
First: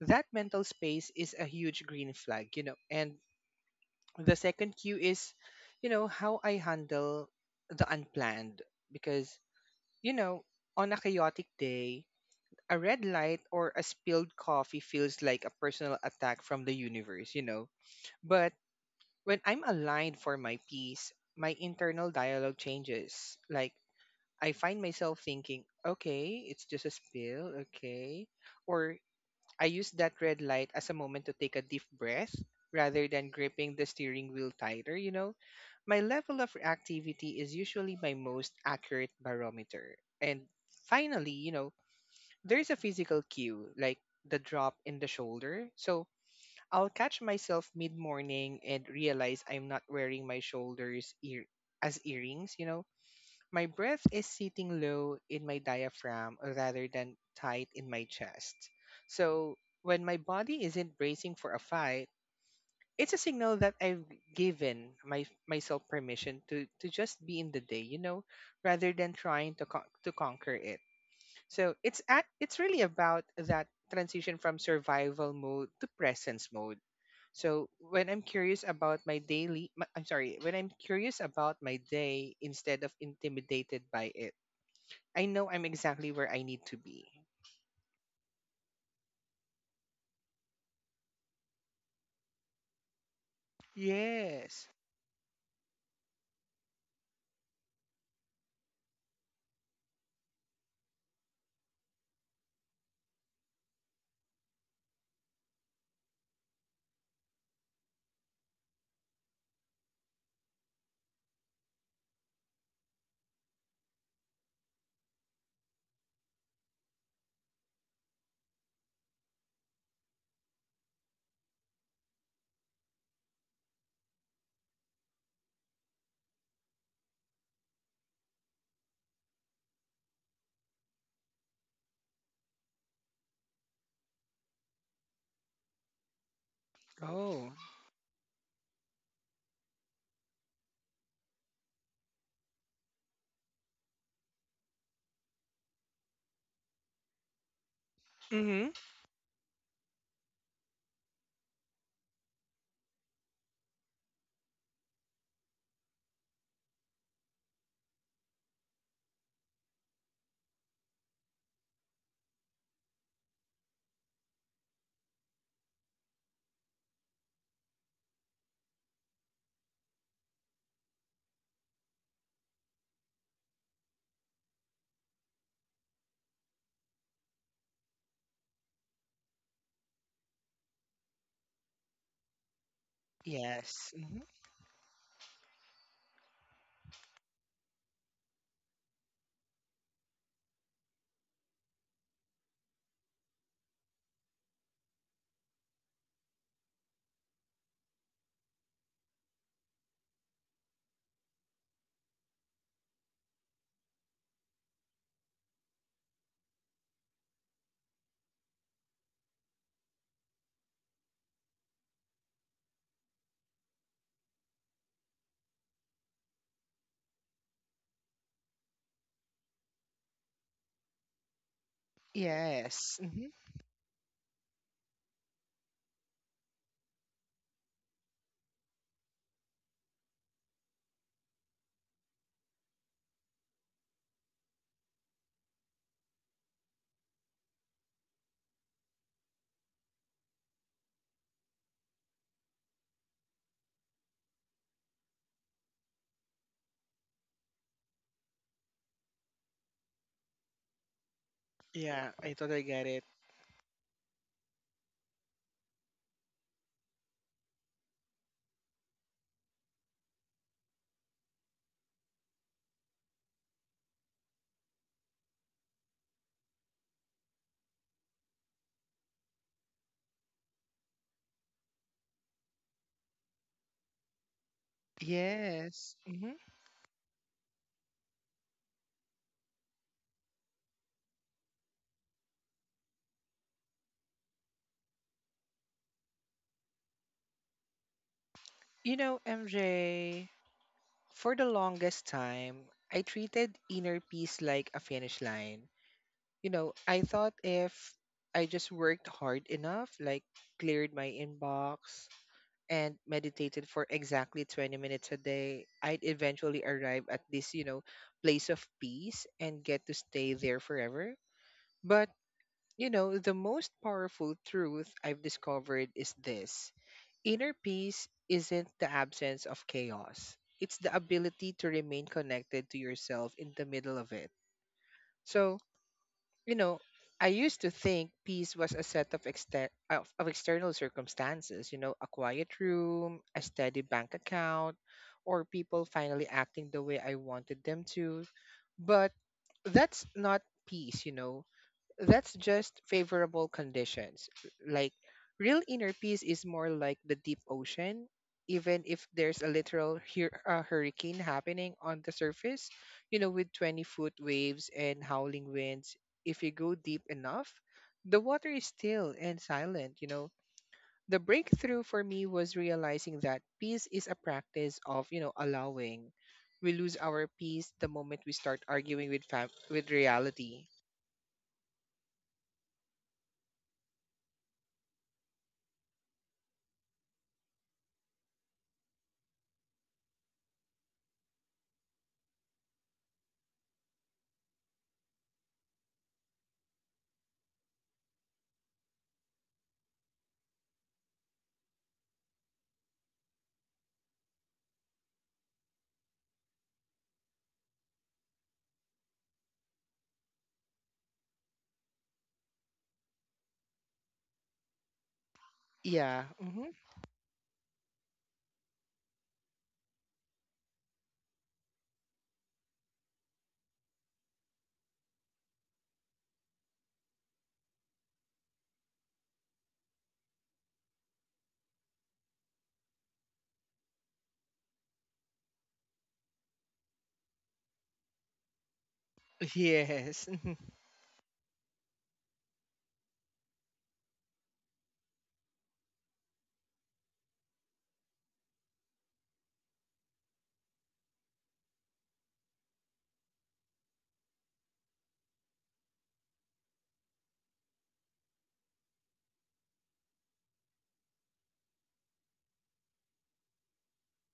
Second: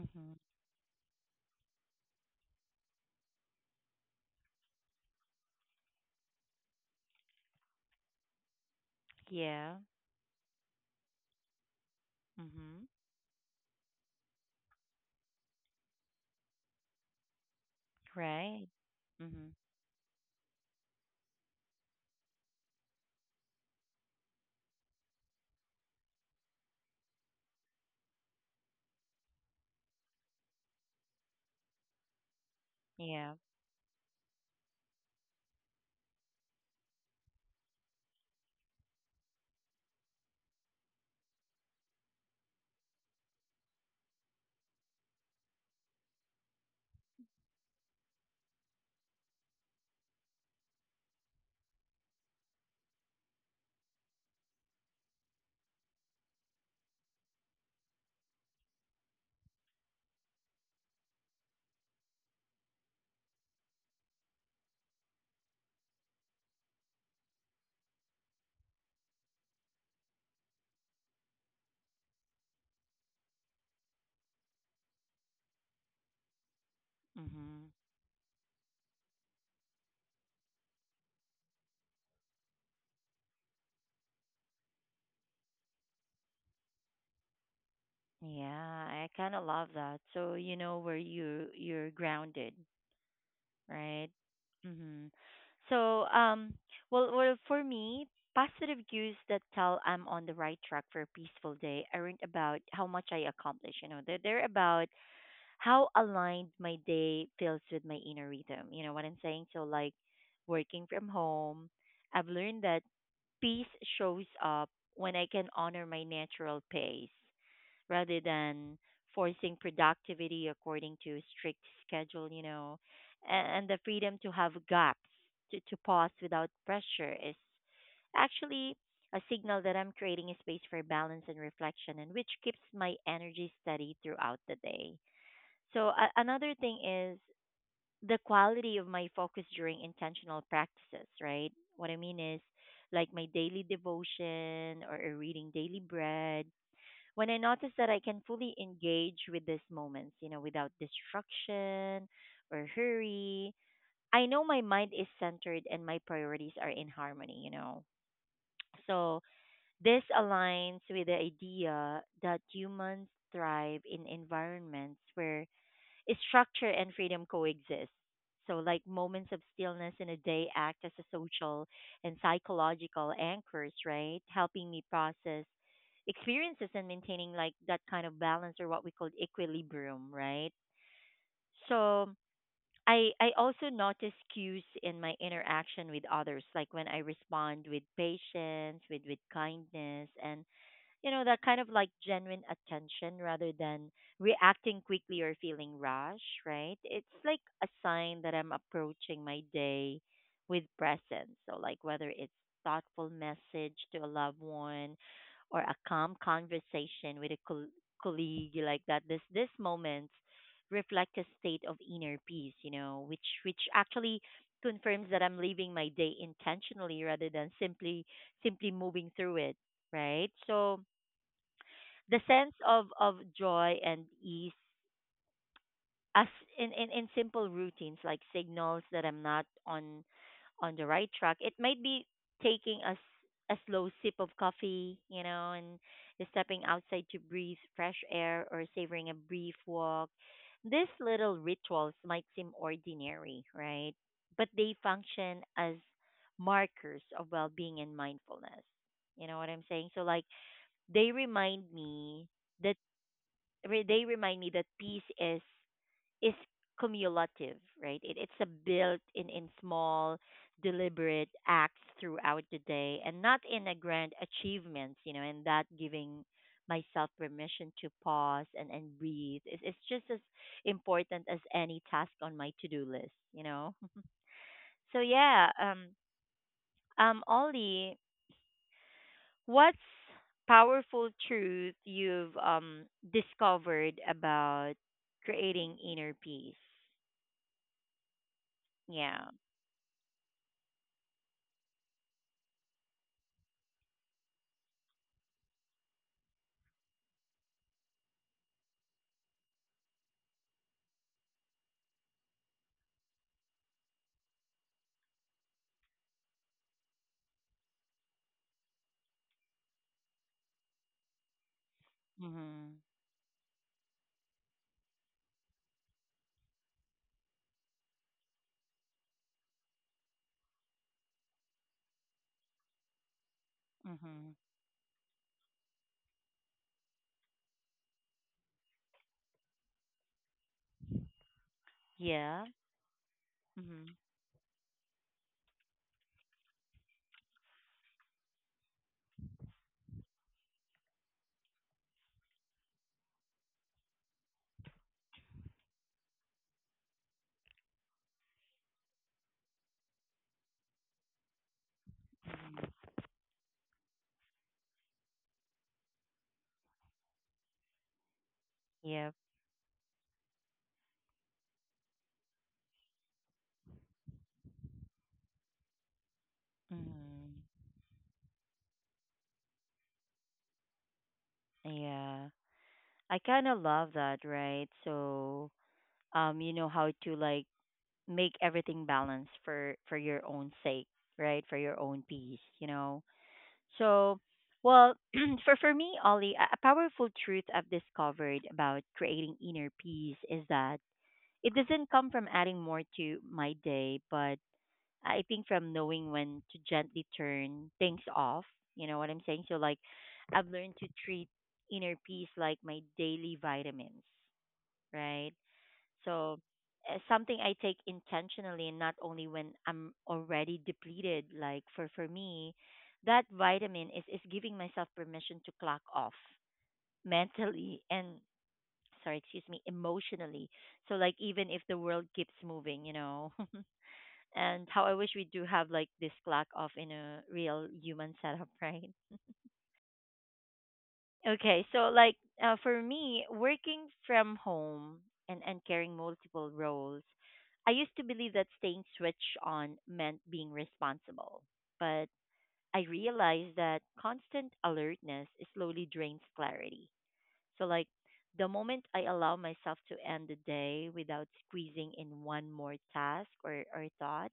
Speaker 2: That mental space is a huge green flag, you know. And the second cue is, you know, how I handle the unplanned. Because,
Speaker 1: Yeah.
Speaker 2: you know, on a chaotic day, a
Speaker 1: Mhm.
Speaker 2: red light or a spilled coffee feels like a personal attack from the universe, you know. But
Speaker 1: Right.
Speaker 2: when
Speaker 1: Mhm.
Speaker 2: I'm aligned for my peace, my internal dialogue changes. Like, I find myself thinking, okay, it's just a spill, okay. Or I use that red light as a moment to take a deep breath rather than
Speaker 1: Yeah.
Speaker 2: gripping the steering wheel tighter, you know. My level of reactivity is usually my most accurate barometer. And finally, you know, there is a physical cue, like the drop in the shoulder. So I'll catch myself mid morning and realize I'm not wearing my shoulders ear- as earrings, you know? My breath is sitting low in my diaphragm rather than tight in my chest. So when my body isn't bracing for a fight, it's a signal that I've given my myself permission to, to just be in the day, you know, rather than trying to con- to conquer it. So it's at it's really about that transition from survival mode to presence mode. So
Speaker 1: Mhm.
Speaker 2: when I'm curious about my daily, my- I'm sorry, when I'm curious about my day instead of intimidated by it, I know I'm exactly where I need to be.
Speaker 1: Yeah, I kind of love that. So you know where you you're grounded. Right.
Speaker 2: Yes.
Speaker 1: Mm-hmm. So, um, well, well, for me, positive cues that tell I'm on the right track for a peaceful day aren't about how much I accomplish. You know, they're they're about how aligned my day feels with my inner rhythm. You know what I'm saying? So, like, working from home, I've learned that peace shows up when I can honor my natural pace rather than forcing productivity according to a strict schedule, you know, and, and the freedom to have gaps, to, to pause without pressure is actually a signal that I'm creating a space for balance and reflection, and which keeps my energy steady throughout the day. So, a another thing is
Speaker 2: Oh.
Speaker 1: the quality of my focus during intentional practices, right? What I mean is like my daily devotion or a reading daily bread. When I notice that I can fully
Speaker 2: Mm-hmm.
Speaker 1: engage with these moments, you know, without distraction or hurry, I know my mind is centered and my priorities are in harmony, you know. So this aligns with the idea that humans thrive in environments where structure and freedom coexist. So, like, moments of stillness in a day act as a social and psychological anchors, right? Helping me process experiences and maintaining like that kind of balance or what we call equilibrium, right? So, I, I also
Speaker 2: Yes.
Speaker 1: notice
Speaker 2: Mm-hmm.
Speaker 1: cues in my interaction with others, like when I respond with patience, with, with kindness, and you know, that kind of like genuine attention rather than reacting quickly or feeling rush, right? It's like a sign that I'm approaching my day with presence. So like whether it's thoughtful message to a loved one or a calm conversation with a col- colleague like that, this this moments reflect a state of inner peace, you know, which which actually confirms that I'm living my day intentionally rather than simply simply moving through it, right? So the sense of
Speaker 2: Yes.
Speaker 1: of
Speaker 2: Mm-hmm.
Speaker 1: joy and ease as in, in in simple routines like signals that I'm not on on the right track. It might be taking a, s- a slow sip of coffee, you know, and stepping outside to breathe fresh air or savoring a brief walk. These little rituals might seem ordinary, right, but they function as markers of well-being and mindfulness, you know what I'm saying? So like they remind
Speaker 2: Yeah,
Speaker 1: me
Speaker 2: I totally
Speaker 1: that
Speaker 2: get it.
Speaker 1: re- they remind me that peace is is cumulative, right? It, it's a built in in small, deliberate acts throughout the day, and not in a grand achievements, you know. And that giving myself permission to pause and and breathe is it's just as important as any task on my to do list, you know. So yeah, um,
Speaker 2: Yes. Mm-hmm.
Speaker 1: um, Ollie. What's powerful truth you've um discovered about creating inner peace?
Speaker 2: You know,
Speaker 1: Yeah.
Speaker 2: M J, for the longest time, I treated inner peace like a finish line. You know, I thought if I just worked hard enough, like cleared my inbox and meditated for exactly twenty minutes a day, I'd eventually arrive at this, you know, place of peace and get to stay there forever. But,
Speaker 1: Mhm.
Speaker 2: you know, the most powerful truth I've discovered is this. Inner peace isn't the absence of chaos, it's the ability to remain connected to yourself in the middle of it.
Speaker 1: Mhm.
Speaker 2: So, you know, I used to think peace was a set of, exter- of, of external circumstances, you know, a
Speaker 1: Yeah.
Speaker 2: quiet room, a steady
Speaker 1: Mhm.
Speaker 2: bank account, or people finally acting the way I wanted them to. But that's not peace, you know that's just favorable conditions. Like real inner peace is more like the deep ocean. Even if there's a literal hur- uh, hurricane happening on the surface, you know, with twenty foot waves and howling winds, if you go deep enough, the water is still
Speaker 1: Yep.
Speaker 2: and silent, you know. The breakthrough for me was realizing that peace is a practice of, you know, allowing. We lose our
Speaker 1: Mhm.
Speaker 2: peace the moment we start arguing with fam- with reality.
Speaker 1: Yeah. I kind of love that, right? So, um you know how to like make everything balanced for for your own sake, right? For your own peace, you know. So, well, for for me, Ollie, a a powerful truth I've discovered about creating inner peace is that it doesn't come from adding more to my day, but I think from knowing when to gently turn things off. You know what I'm saying? So, like, I've learned to treat inner peace like my daily vitamins, right?
Speaker 2: Yeah.
Speaker 1: So
Speaker 2: Mhm.
Speaker 1: uh, something I take intentionally, not only when I'm already depleted. Like for for me, that vitamin is is giving myself permission to clock off mentally and sorry, excuse me, emotionally. So like even if the world keeps moving, you know. And how I wish we do have like this clock off in a real human setup, right?
Speaker 2: Yes. Mhm.
Speaker 1: Okay, so like uh, for me, working from home and, and carrying multiple roles, I used to believe that staying switched on meant being responsible. But I realized that constant alertness slowly drains clarity. So, like, the moment I allow myself to end the day without squeezing in one more task or, or thought,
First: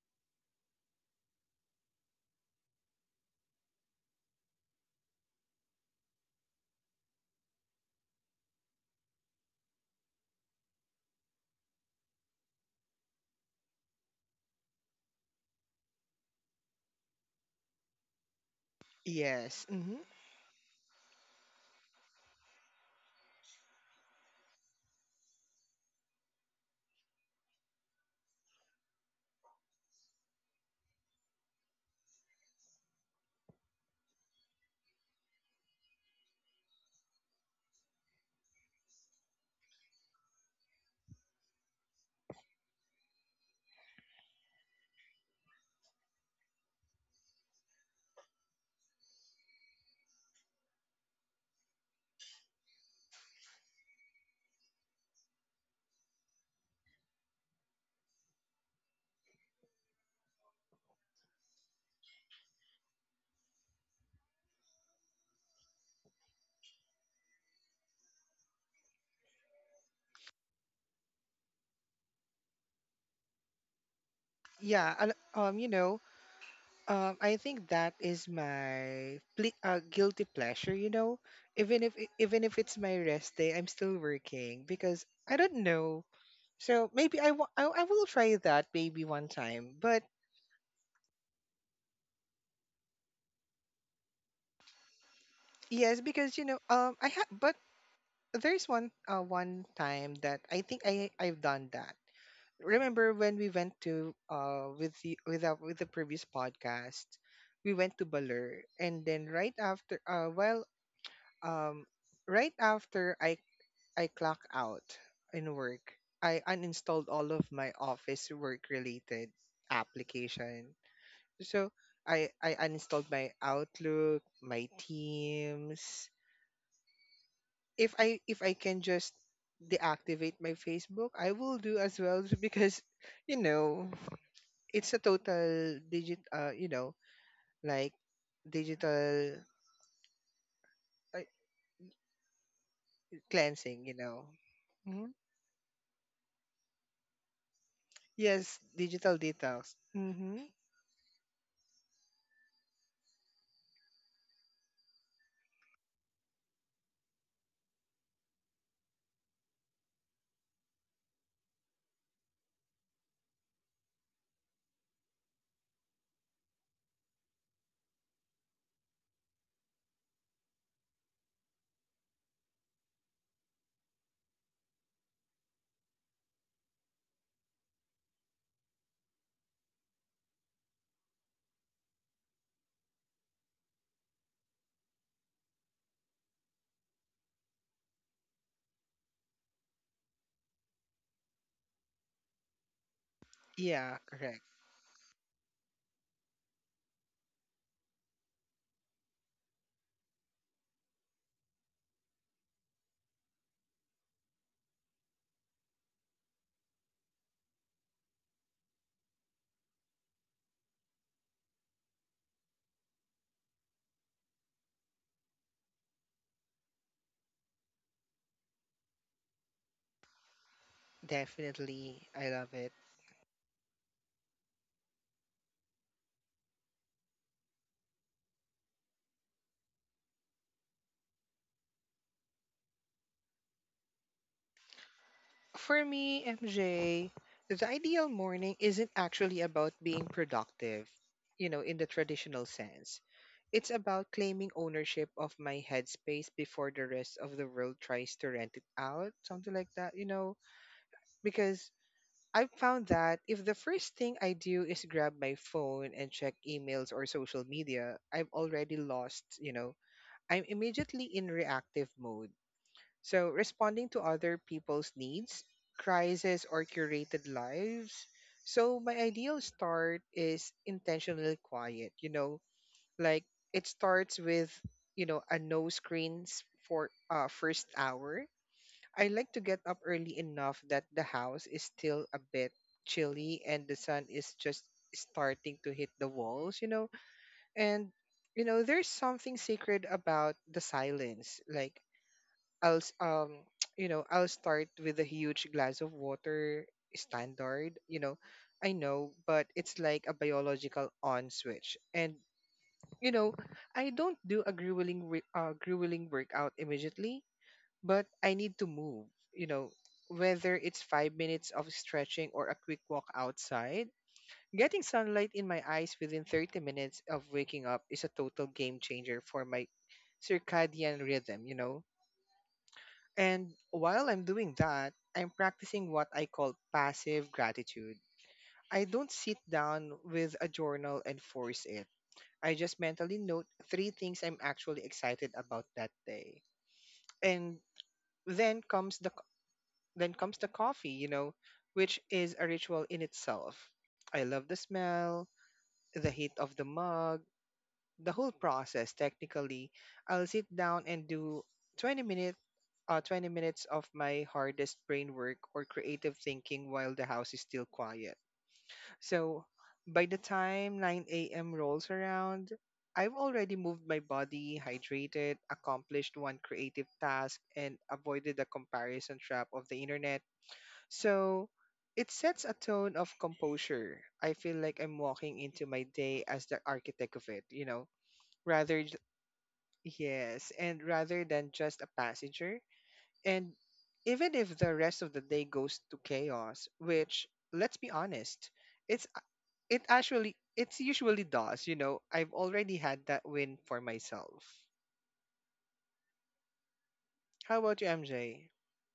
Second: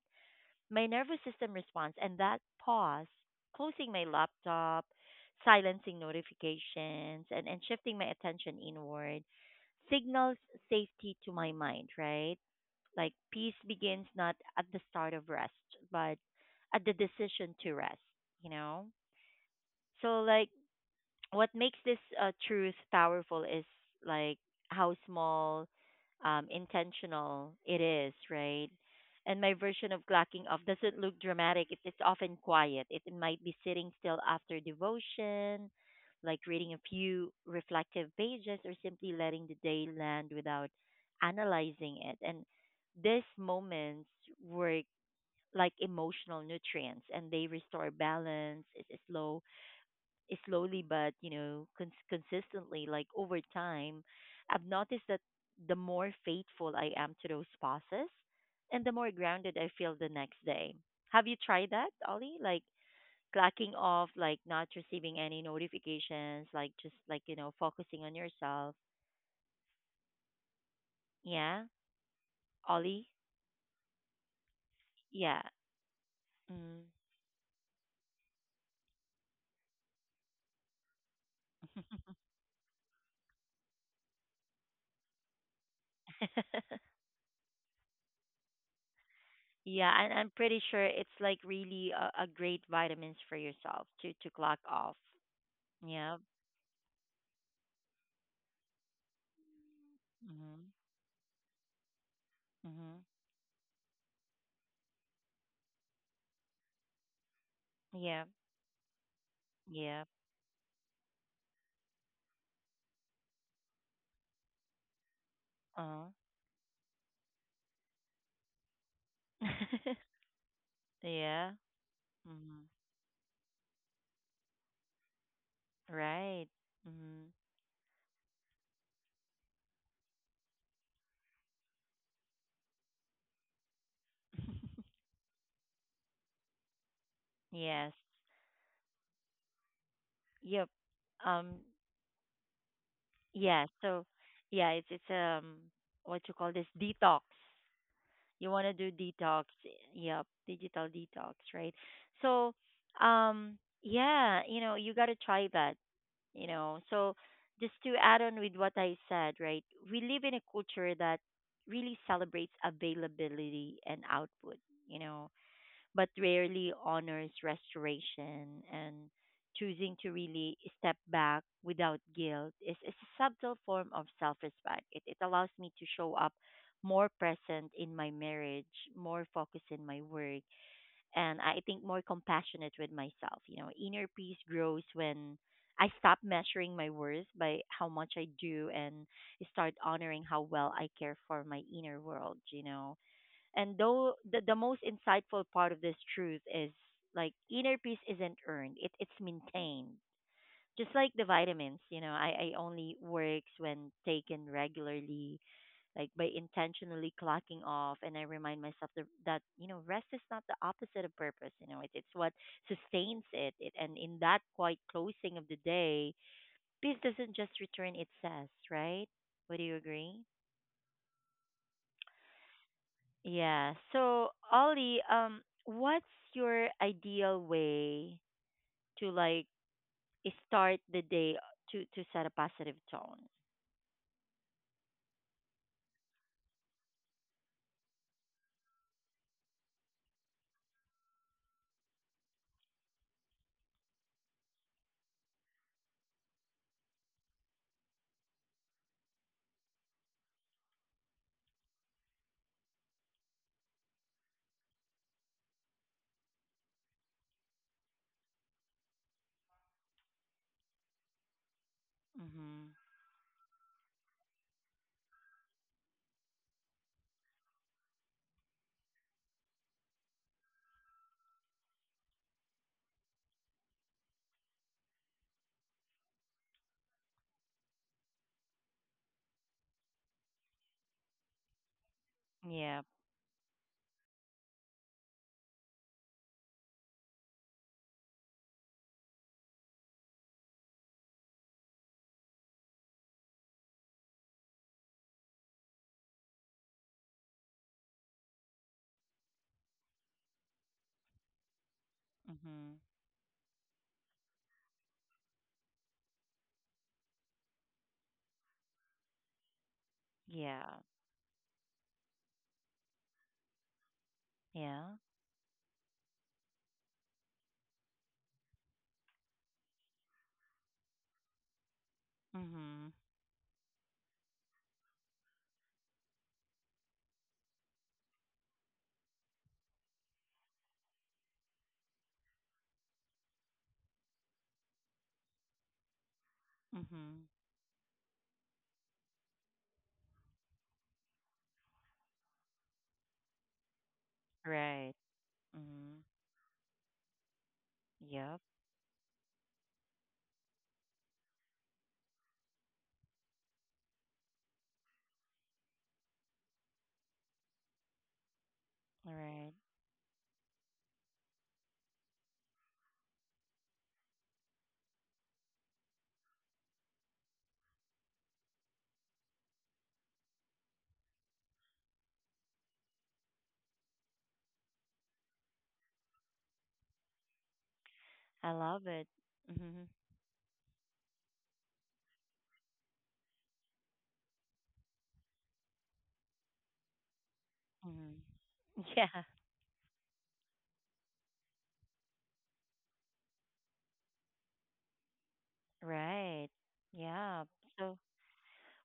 Speaker 1: my nervous system responds, and that pause, closing my laptop, silencing notifications, and, and shifting my attention inward signals safety to my mind, right? Like peace begins not at the start of rest, but at the decision to rest, you know?
Speaker 2: Yes. Hmm.
Speaker 1: So, like, what makes this uh, truth powerful is like how small um, intentional it is, right? And my version of clocking off doesn't look dramatic. It, it's often quiet. It, it might be sitting still after devotion, like reading a few reflective pages or simply letting the day land without analyzing it. And these moments work like emotional nutrients, and they restore balance. It's slow slowly but, you know, cons- consistently, like over time, I've noticed that the more faithful I am to those pauses, and the more grounded I feel the next day. Have you tried that, Ollie? Like clacking off, like not receiving any notifications, like just, like, you know, focusing on yourself. Yeah, Ollie.
Speaker 2: Yeah. and,
Speaker 1: Yeah.
Speaker 2: Um. You know.
Speaker 1: Mm.
Speaker 2: Um. I think that is my ple- uh, guilty pleasure. You know, even if i- even if it's my rest day, I'm still working because I don't know. So maybe I wa- I I will try that maybe one time.
Speaker 1: Yeah,
Speaker 2: But
Speaker 1: and I'm pretty sure it's like really a, a great vitamins for yourself to to clock off.
Speaker 2: yes,
Speaker 1: Yeah.
Speaker 2: because you know. Um. I had. But there's one. Uh. One time that I
Speaker 1: Mm-hmm.
Speaker 2: think I I've done that.
Speaker 1: Mhm.
Speaker 2: Remember when we went to uh with the with the, with the previous podcast, we went to
Speaker 1: Yeah.
Speaker 2: Balur, and then right
Speaker 1: Yeah.
Speaker 2: after uh well um right after I I clock out in work.
Speaker 1: Uh-huh.
Speaker 2: I uninstalled all of my office work related application.
Speaker 1: Yeah.
Speaker 2: So I I
Speaker 1: Mhm.
Speaker 2: uninstalled my Outlook, my Teams.
Speaker 1: Right. Mhm.
Speaker 2: If I if I can just deactivate my Facebook, I will do as well because you know it's a total digit uh you know
Speaker 1: Yes.
Speaker 2: like digital
Speaker 1: Yep.
Speaker 2: uh,
Speaker 1: Um. Yeah.
Speaker 2: cleansing, you
Speaker 1: So,
Speaker 2: know
Speaker 1: yeah, it's
Speaker 2: hmm.
Speaker 1: it's um, what you call this, detox.
Speaker 2: Yes,
Speaker 1: You want to do
Speaker 2: digital
Speaker 1: detox.
Speaker 2: detox.
Speaker 1: Yep.
Speaker 2: Hmm.
Speaker 1: Digital detox. Right. So, um. Yeah. You know, you got to try that. You know. So, just to add on with what I said, right? We live in a culture that really celebrates availability and output, you know, but rarely honors restoration. And choosing to really step back without guilt is, is a subtle form of self-respect. It, it allows me to show up more present in my marriage, more focused in my work, and I think more compassionate with myself. You know, inner peace grows when I stop measuring my worth by how much I do, and start honoring how well I care for my inner world, you know. And
Speaker 2: Yeah,
Speaker 1: though the,
Speaker 2: correct.
Speaker 1: the most insightful part of this truth is like inner peace isn't earned, it, it's maintained. Just like the vitamins, you know, I, I only works when taken regularly, like by intentionally clocking off. And I remind myself that, that you know, rest is not the opposite of purpose. You know, it, it's what sustains it. it. And in that quiet closing of the day, peace doesn't just return itself, right? Would you agree?
Speaker 2: Definitely, I love it.
Speaker 1: Yeah. So, Ollie, um, what's your ideal way to like start the day to to set a positive tone?
Speaker 2: For me, MJ, the ideal morning isn't actually about being productive you know in the traditional sense. It's about claiming ownership of my headspace before the rest of the world tries to rent it out, something like that you know because I've found that if the first thing I do is grab my phone and check emails or social media, I'm already lost, you know. I'm immediately in reactive mode.
Speaker 1: Mm-hmm.
Speaker 2: So, responding to other people's needs, crises, or curated lives. So, my ideal start is intentionally quiet, you know, like it starts with, you know, a no screens for uh, first hour. I like to get up early enough that the house is still a bit
Speaker 1: Yeah.
Speaker 2: chilly and the sun is just starting to hit the walls, you know? And you know, there's something sacred about the silence. Like I'll s- um you know, I'll start with a huge glass of water, standard, you know. I know, but it's like a biological on switch. And
Speaker 1: Mhm.
Speaker 2: you know, I don't do a grueling, re- uh, grueling workout immediately, but I need to move, you know, whether
Speaker 1: Yeah.
Speaker 2: it's five minutes of stretching or a quick walk outside. Getting
Speaker 1: Yeah.
Speaker 2: sunlight in my eyes within thirty minutes of waking up is a total game changer for my circadian rhythm, you know.
Speaker 1: Mhm.
Speaker 2: And while I'm doing that, I'm practicing what I call passive gratitude. I don't sit down with a journal and force it. I just mentally note three things I'm actually excited about that day.
Speaker 1: Mhm.
Speaker 2: And then comes the Then comes the coffee, you know, which is a ritual in itself. I love the
Speaker 1: Right.
Speaker 2: smell, the
Speaker 1: Mhm.
Speaker 2: heat of the mug, the whole
Speaker 1: Yep.
Speaker 2: process technically. I'll sit down and do twenty minute uh, twenty minutes of my hardest brain work or creative thinking while the house is still quiet. So
Speaker 1: Right.
Speaker 2: by the time nine a m rolls around, I've already moved my body, hydrated, accomplished one creative task, and avoided the comparison trap of the internet, so it sets a tone of composure. I feel like I'm walking into my day as the architect of it, you know,
Speaker 1: I
Speaker 2: rather, j-
Speaker 1: love it. Mhm.
Speaker 2: yes, and rather than just a passenger. And even if the rest of the day goes to chaos, which, let's be
Speaker 1: Mhm.
Speaker 2: honest, it's
Speaker 1: Yeah.
Speaker 2: it actually it's usually does you know i've already had that win for myself.
Speaker 1: Right. Yeah.
Speaker 2: How about you,
Speaker 1: So,
Speaker 2: MJ?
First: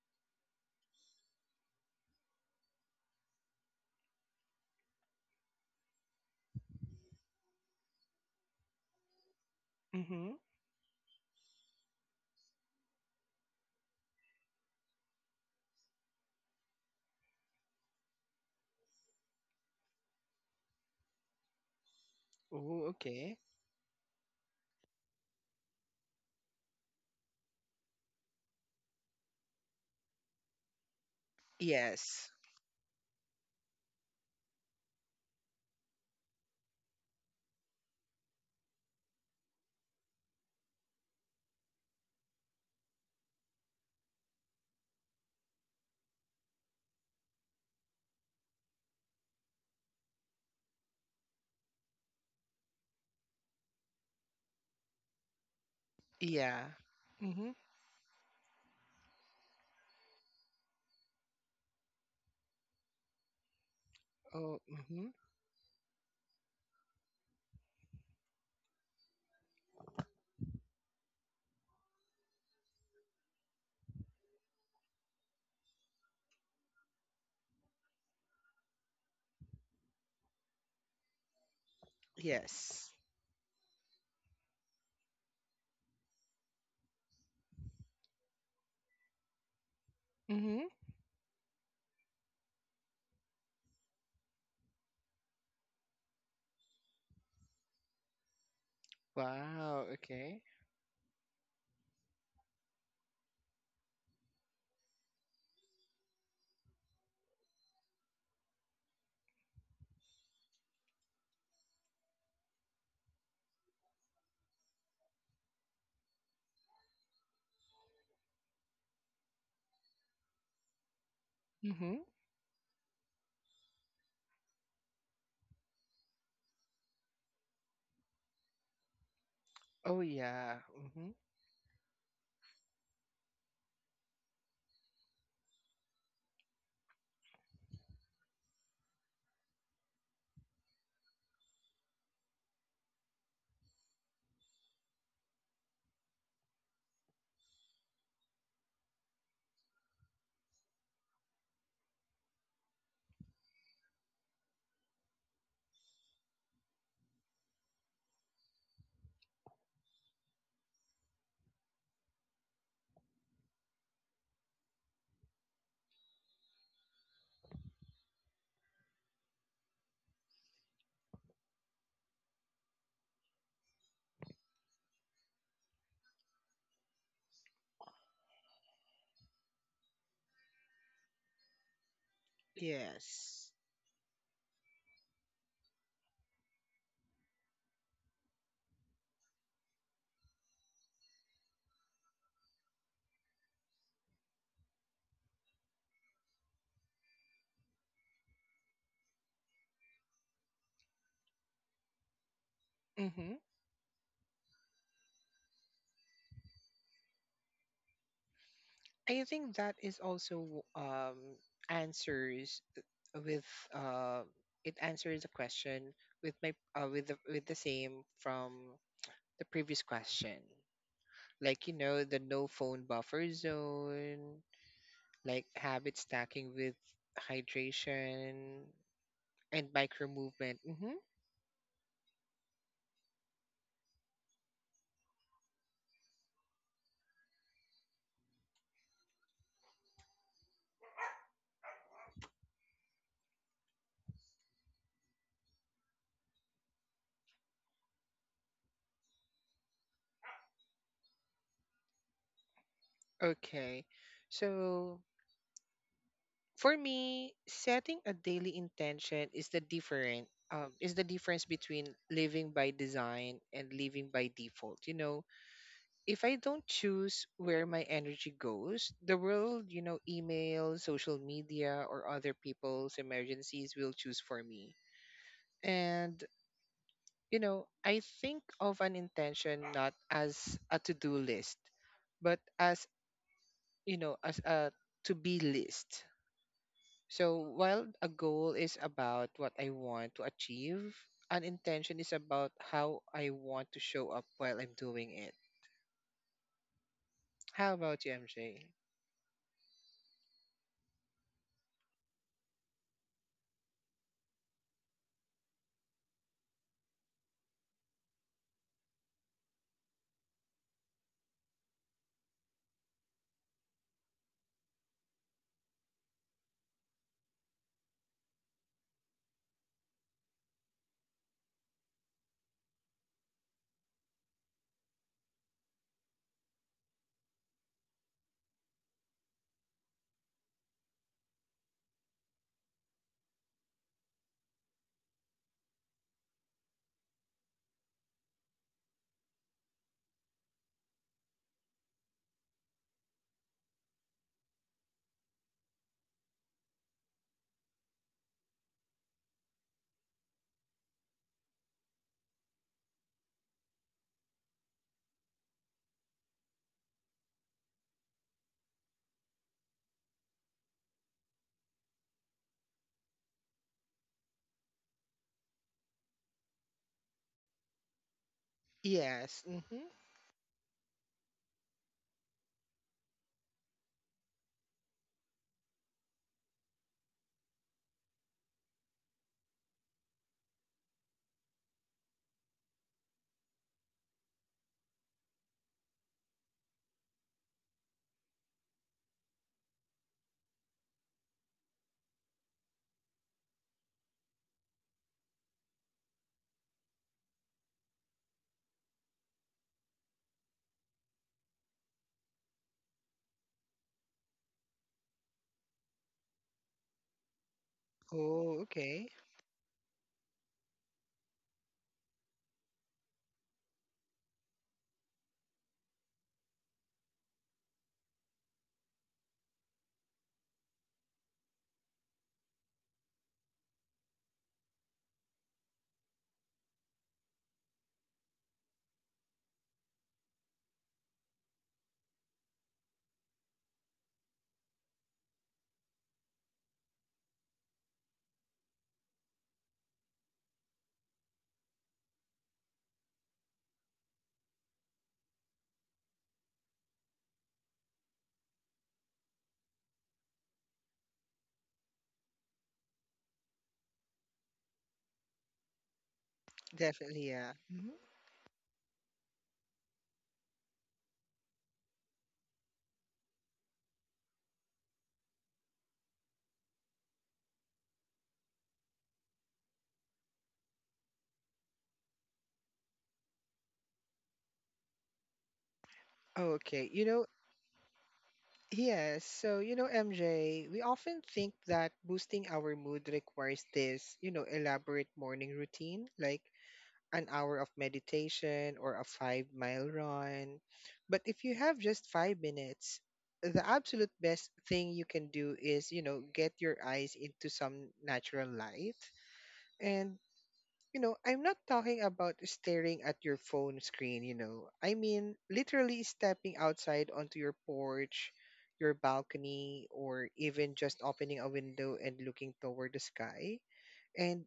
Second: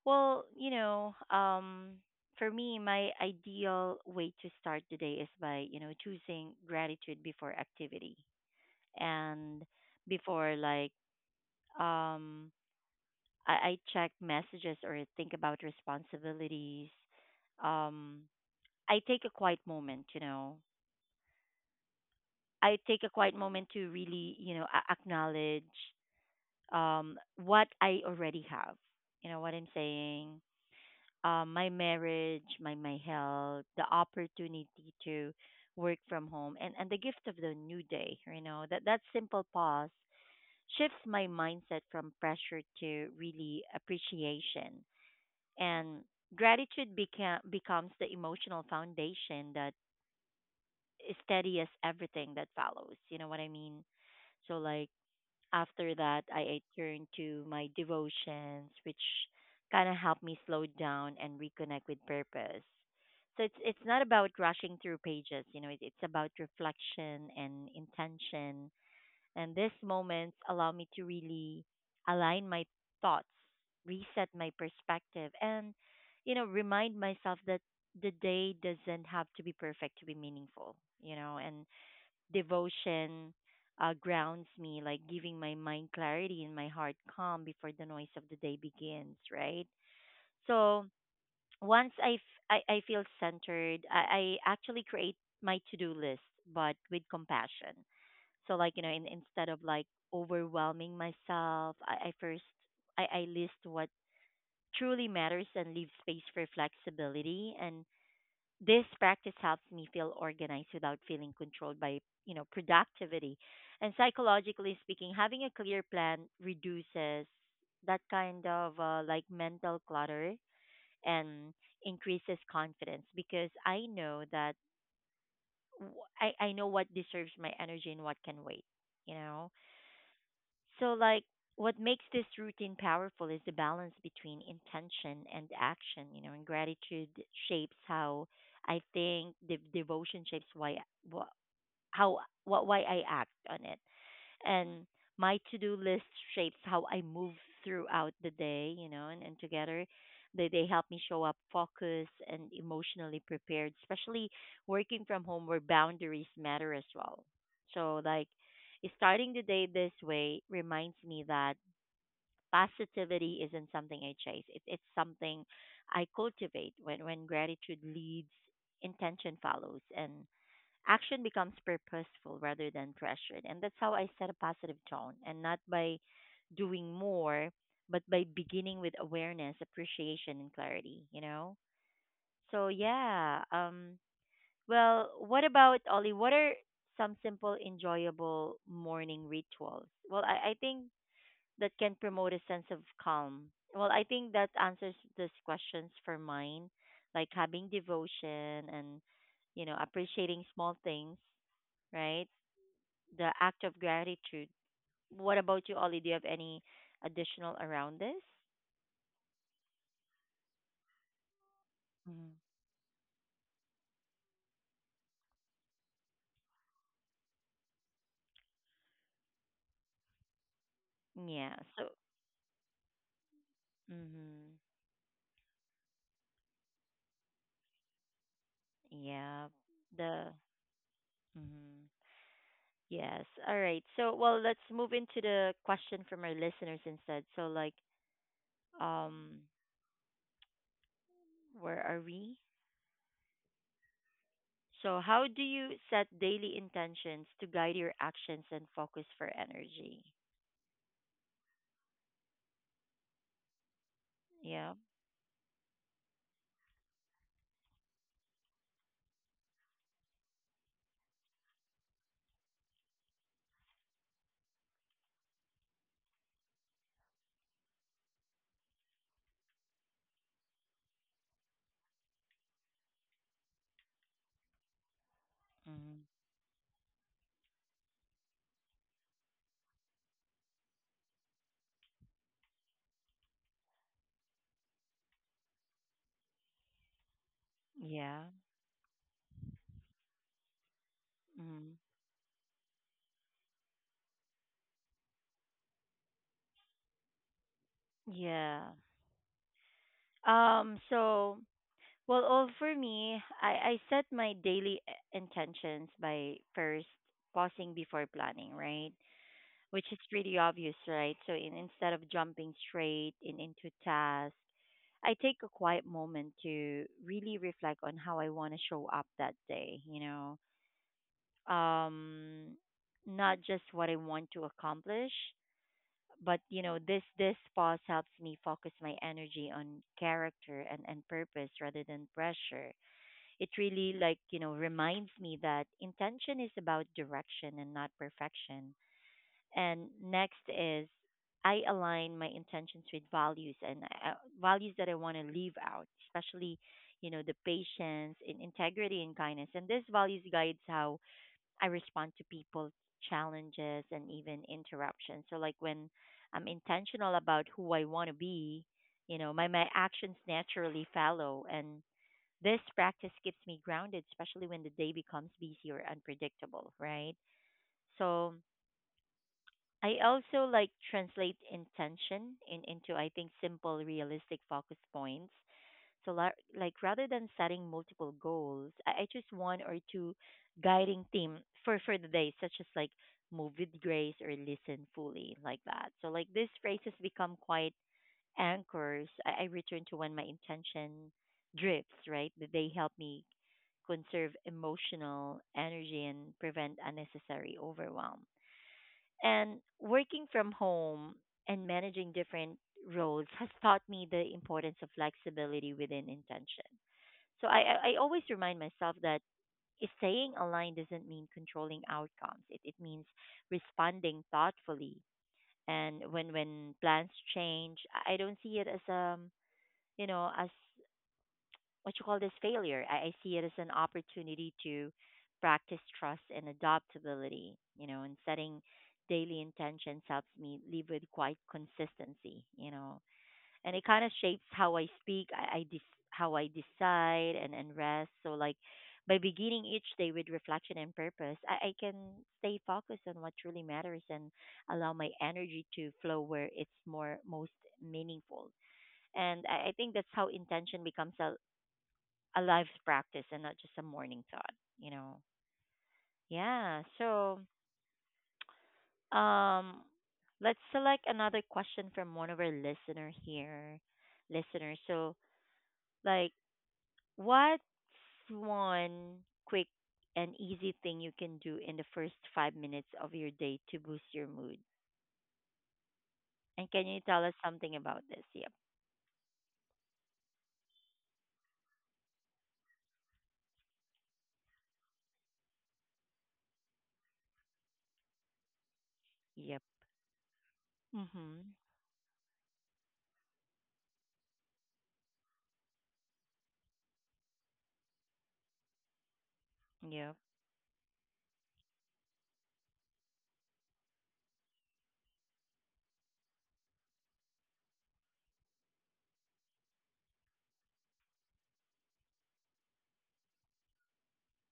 Speaker 1: well, you know, um, for me, my ideal way to start the day is by, you know, choosing gratitude before activity, and
Speaker 2: Mm-hmm.
Speaker 1: before, like, um, I, I check messages or think about responsibilities. Um, I take a quiet moment, you know. I
Speaker 2: Oh,
Speaker 1: take a quiet
Speaker 2: okay.
Speaker 1: moment to really, you know, a- acknowledge um, what I already have. You know what I'm saying? Um, my
Speaker 2: Yes.
Speaker 1: marriage, my my health, the opportunity to work from home, and and the gift of the new day. You know, that that simple pause shifts my mindset from pressure to really appreciation. And gratitude became becomes the emotional foundation that steadies everything that follows, you know what I mean? So, like, after that, i, I
Speaker 2: Yeah.
Speaker 1: turned to
Speaker 2: Mm-hmm.
Speaker 1: my devotions, which kind of helped me slow down and reconnect with purpose. So it's it's not about
Speaker 2: Oh.
Speaker 1: rushing through
Speaker 2: Mhm.
Speaker 1: pages, you know, it, it's about reflection and intention. And these moments allow me to really align my thoughts, reset my perspective, and, you know, remind myself that the day doesn't have to be perfect to be meaningful, you know. And
Speaker 2: Yes.
Speaker 1: devotion uh, grounds me, like giving my mind clarity and my heart calm before the noise of the day begins, right?
Speaker 2: Mm-hmm.
Speaker 1: So, once I, f- I, I feel centered, I, I actually create my to do list, but with compassion. So, like, you know, in, instead of like
Speaker 2: Wow. Okay.
Speaker 1: overwhelming myself, I, I first I, I list what truly matters and leave space for flexibility. And this practice helps me feel organized without feeling controlled by, you know, productivity. And psychologically speaking, having a clear plan reduces that kind of uh, like mental clutter, and
Speaker 2: Mm-hmm.
Speaker 1: increases confidence because I know that w- I, I know what deserves my energy and what can wait, you know?
Speaker 2: Oh yeah.
Speaker 1: So,
Speaker 2: Hmm.
Speaker 1: like, what makes this routine powerful is the balance between intention and action, you know. And gratitude shapes how I think, the devotion shapes why, wh- how, what, why I act on it, and my to-do list shapes how I move throughout the day, you know. and, and together they, they help me show up focused and emotionally prepared, especially working from home where boundaries matter as well. So, like, starting the day this way reminds me that positivity isn't something I chase. It, it's something I cultivate. when, when gratitude leads, intention follows, and action becomes purposeful rather than pressured. And that's how I set a positive tone, and not by doing more, but by beginning with awareness, appreciation, and clarity, you know? So, yeah.
Speaker 2: Yes.
Speaker 1: Um, well, what about Ollie? What are some simple, enjoyable morning rituals? Well, I, I think that can promote a sense of calm. Well, I think that answers these questions for mine, like having devotion, and, you know, appreciating small things, right? The
Speaker 2: Mm-hmm.
Speaker 1: act of gratitude. What about you, Ollie? Do you have any additional around this?
Speaker 2: I think that is also um
Speaker 1: Mhm.
Speaker 2: answers uh, with uh it answers the question with my uh, with the with the same from the previous question.
Speaker 1: Yeah.
Speaker 2: Like, you
Speaker 1: So,
Speaker 2: know the no phone buffer zone,
Speaker 1: mm-hmm.
Speaker 2: like habit stacking with hydration
Speaker 1: Yeah.
Speaker 2: and micro
Speaker 1: The
Speaker 2: movement. Hmm.
Speaker 1: mm-hmm. Yes. All right. So, well, let's move into the question from our listeners instead. So, like, um, where are we? So, how do you set daily intentions to guide your actions and focus for energy?
Speaker 2: Okay,
Speaker 1: Yeah.
Speaker 2: so for me, setting a daily intention is the different um, is the difference between living by design and living by default. You know, if I don't choose where my energy goes, the world, you know, email, social media, or other people's emergencies will choose for me.
Speaker 1: Mhm.
Speaker 2: And you know, I think of an intention not as a to-do list, but as you know, as a to-be list. So while a
Speaker 1: Yeah.
Speaker 2: goal is about what I want to achieve, an
Speaker 1: Mm-hmm.
Speaker 2: intention is about how I want to show up while I'm doing it. How about you, M J?
Speaker 1: Yeah. Um. So, well, oh, for me, I, I set my daily i- intentions by first pausing before planning, right? Which is pretty obvious, right? So, in, instead of jumping straight in, into tasks, I take a quiet moment to really reflect on how I want to show up that day, you know? Um, not just what I want to accomplish, but, you know, this this pause helps me focus my energy on character and, and purpose rather than pressure. It really, like, you know, reminds me that intention is about direction and not perfection. And next is, I align my intentions with values and uh, values that I want to leave out, especially, you know, the patience in integrity and kindness. And this values guides how I respond to people's challenges and even interruptions. So, like, when I'm intentional about who I want to be, you know, my my actions naturally follow. And this practice keeps me grounded, especially when the day becomes busy or unpredictable, right? So
Speaker 2: Yes. Mm-hmm.
Speaker 1: I also like translate intention in, into, I think, simple, realistic focus points. So, la- like, rather than setting multiple goals, I, I choose one or two guiding theme for for the day, such as like move with grace or listen fully, like that. So, like, these phrases become quite anchors, I, I return to when my intention drifts, right? That they help me conserve emotional energy and prevent unnecessary overwhelm. And working from home and managing different roles has taught me the importance of flexibility within intention. So I, I I always remind
Speaker 2: Oh,
Speaker 1: myself
Speaker 2: okay.
Speaker 1: that staying aligned doesn't mean controlling outcomes. It, it means responding thoughtfully. And when, when plans change, I I don't see it as a, you know, as what you call this failure. I, I see it as an opportunity to practice trust and adaptability, you know. And setting daily intentions helps me live with quite consistency, you know. And it kind of shapes how I speak, I, I dis- how I decide and, and rest. So, like, by beginning each day with reflection and purpose, I, I can stay focused on what truly matters and allow my energy to flow where it's more most meaningful. And I, I think that's how intention becomes a, a life practice and not just a morning thought, you know? Yeah.
Speaker 2: Definitely,
Speaker 1: So,
Speaker 2: yeah. Hmm.
Speaker 1: um, let's select another question from one of our listener here, listeners. So, like, what's one quick and easy thing you can do in the first five minutes of your day to boost your mood? And can
Speaker 2: Okay.
Speaker 1: you
Speaker 2: You
Speaker 1: tell
Speaker 2: know,
Speaker 1: us something about this? Yep.
Speaker 2: yes. So, you know, M J, we often think that boosting our mood requires this, you know, elaborate morning routine, like an hour of meditation or a five
Speaker 1: Yep.
Speaker 2: mile run. But if
Speaker 1: Mhm.
Speaker 2: you have just five minutes, the absolute best thing you can do is, you know, get your eyes into some natural light.
Speaker 1: Yep.
Speaker 2: And, you know, I'm not talking about staring at your phone screen, you know, I mean literally stepping outside onto your porch, your balcony, or even just opening a window and looking toward the sky. And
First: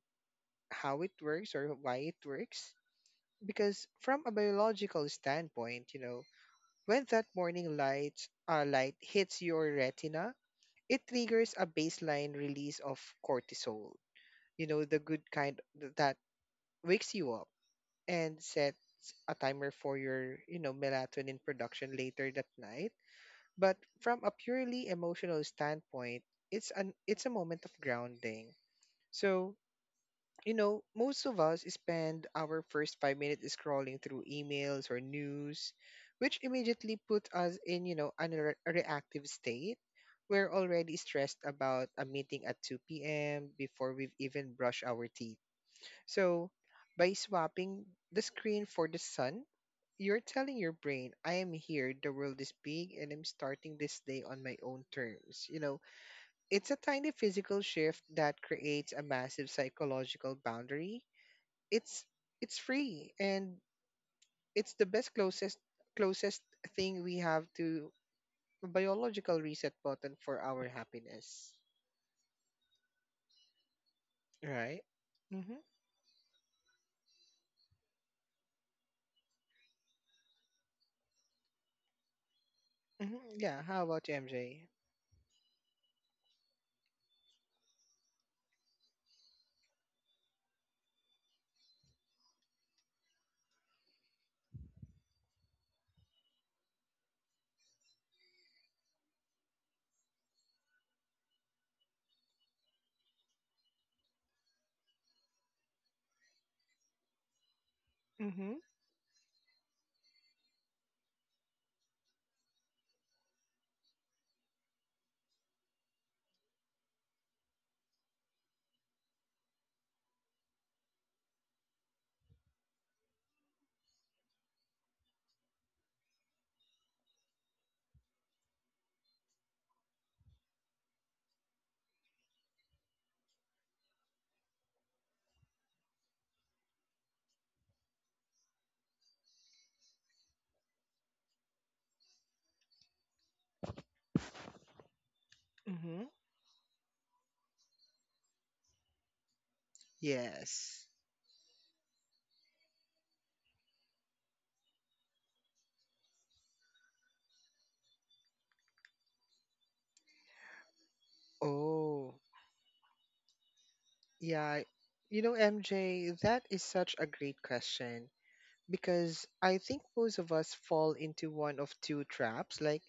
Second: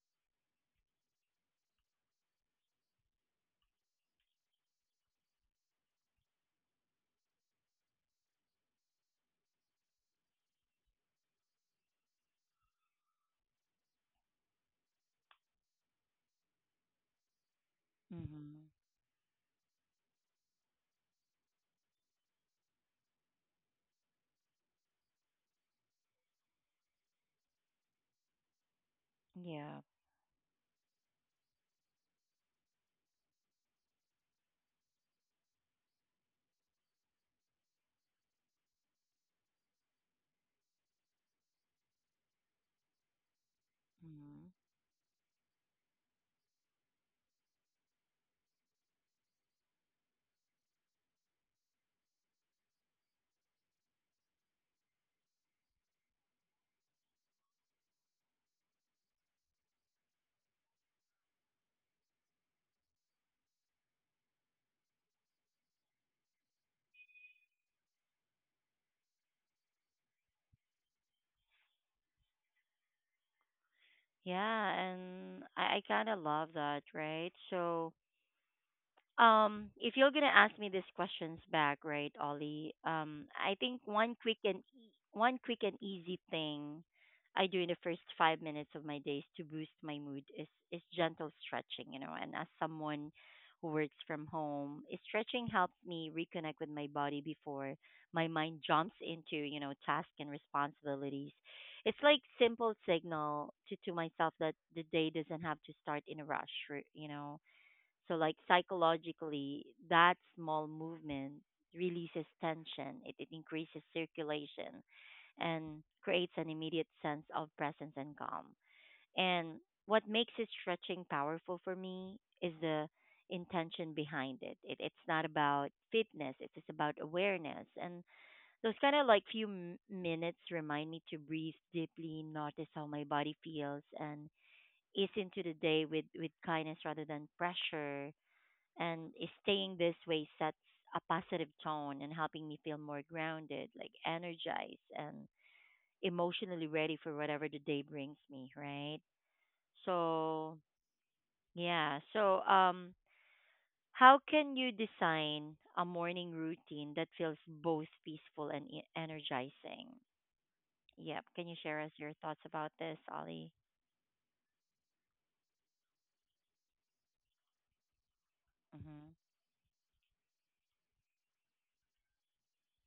Speaker 2: how it works or why it works, because from a biological standpoint, you know, when that morning light uh, light hits your retina, it triggers a baseline release of cortisol. You know, the good kind th- that wakes you up and
Speaker 1: Mhm.
Speaker 2: sets a timer for your, you know, melatonin production later that night. But from a purely emotional standpoint, it's an it's a moment of grounding. So
Speaker 1: Yep.
Speaker 2: you know, most of us spend our first five minutes scrolling through emails or news, which immediately put us in, you know, an re- a reactive state. We're already stressed about a meeting at two p m before we've
Speaker 1: Mhm.
Speaker 2: even brushed our teeth. So, by swapping the screen for the sun, you're telling your brain, I am here, the world is big, and I'm starting this day on my own terms. You know, it's a tiny physical shift that creates a massive psychological boundary it's it's free, and it's the best closest closest thing we have to a biological reset button for our happiness.
Speaker 1: Yeah,
Speaker 2: Right.
Speaker 1: and
Speaker 2: Mm-hmm,
Speaker 1: I, I kind of love that, right? So, um, if you're gonna ask me these questions back, right, Ollie?
Speaker 2: mm-hmm.
Speaker 1: Um, I
Speaker 2: Yeah,
Speaker 1: think
Speaker 2: how about
Speaker 1: one
Speaker 2: you,
Speaker 1: quick and
Speaker 2: MJ?
Speaker 1: e- one quick and easy thing I do in the first five minutes of my days to boost my mood is is gentle stretching. You know, and as someone who works from home, eh, stretching helps me reconnect with my body before my mind jumps into, you know, tasks and responsibilities. It's like simple signal to to myself that the day doesn't have to start in a rush. r- You know, so, like,
Speaker 2: Mm-hmm,
Speaker 1: psychologically, that small movement releases tension, it, it increases circulation, and creates an immediate sense of presence and calm. And what makes it stretching powerful for me is the intention behind it. it It's not about fitness, it's just about awareness. And those kind of like few m- minutes remind me to breathe deeply, notice how my body feels, and ease into the day with, with kindness rather than pressure and is staying this way sets a positive tone and helping me feel more grounded, like energized and
Speaker 2: mm-hmm.
Speaker 1: emotionally ready for whatever the day brings me, right? So,
Speaker 2: Yes.
Speaker 1: yeah. So, um how can you design a morning routine that feels both peaceful and e- energizing? Yep. Can you share us your
Speaker 2: Oh,
Speaker 1: thoughts about this, Ollie?
Speaker 2: yeah, you know MJ, that is such a great question,
Speaker 1: Mhm.
Speaker 2: because I think most of us fall into one of two traps. Like,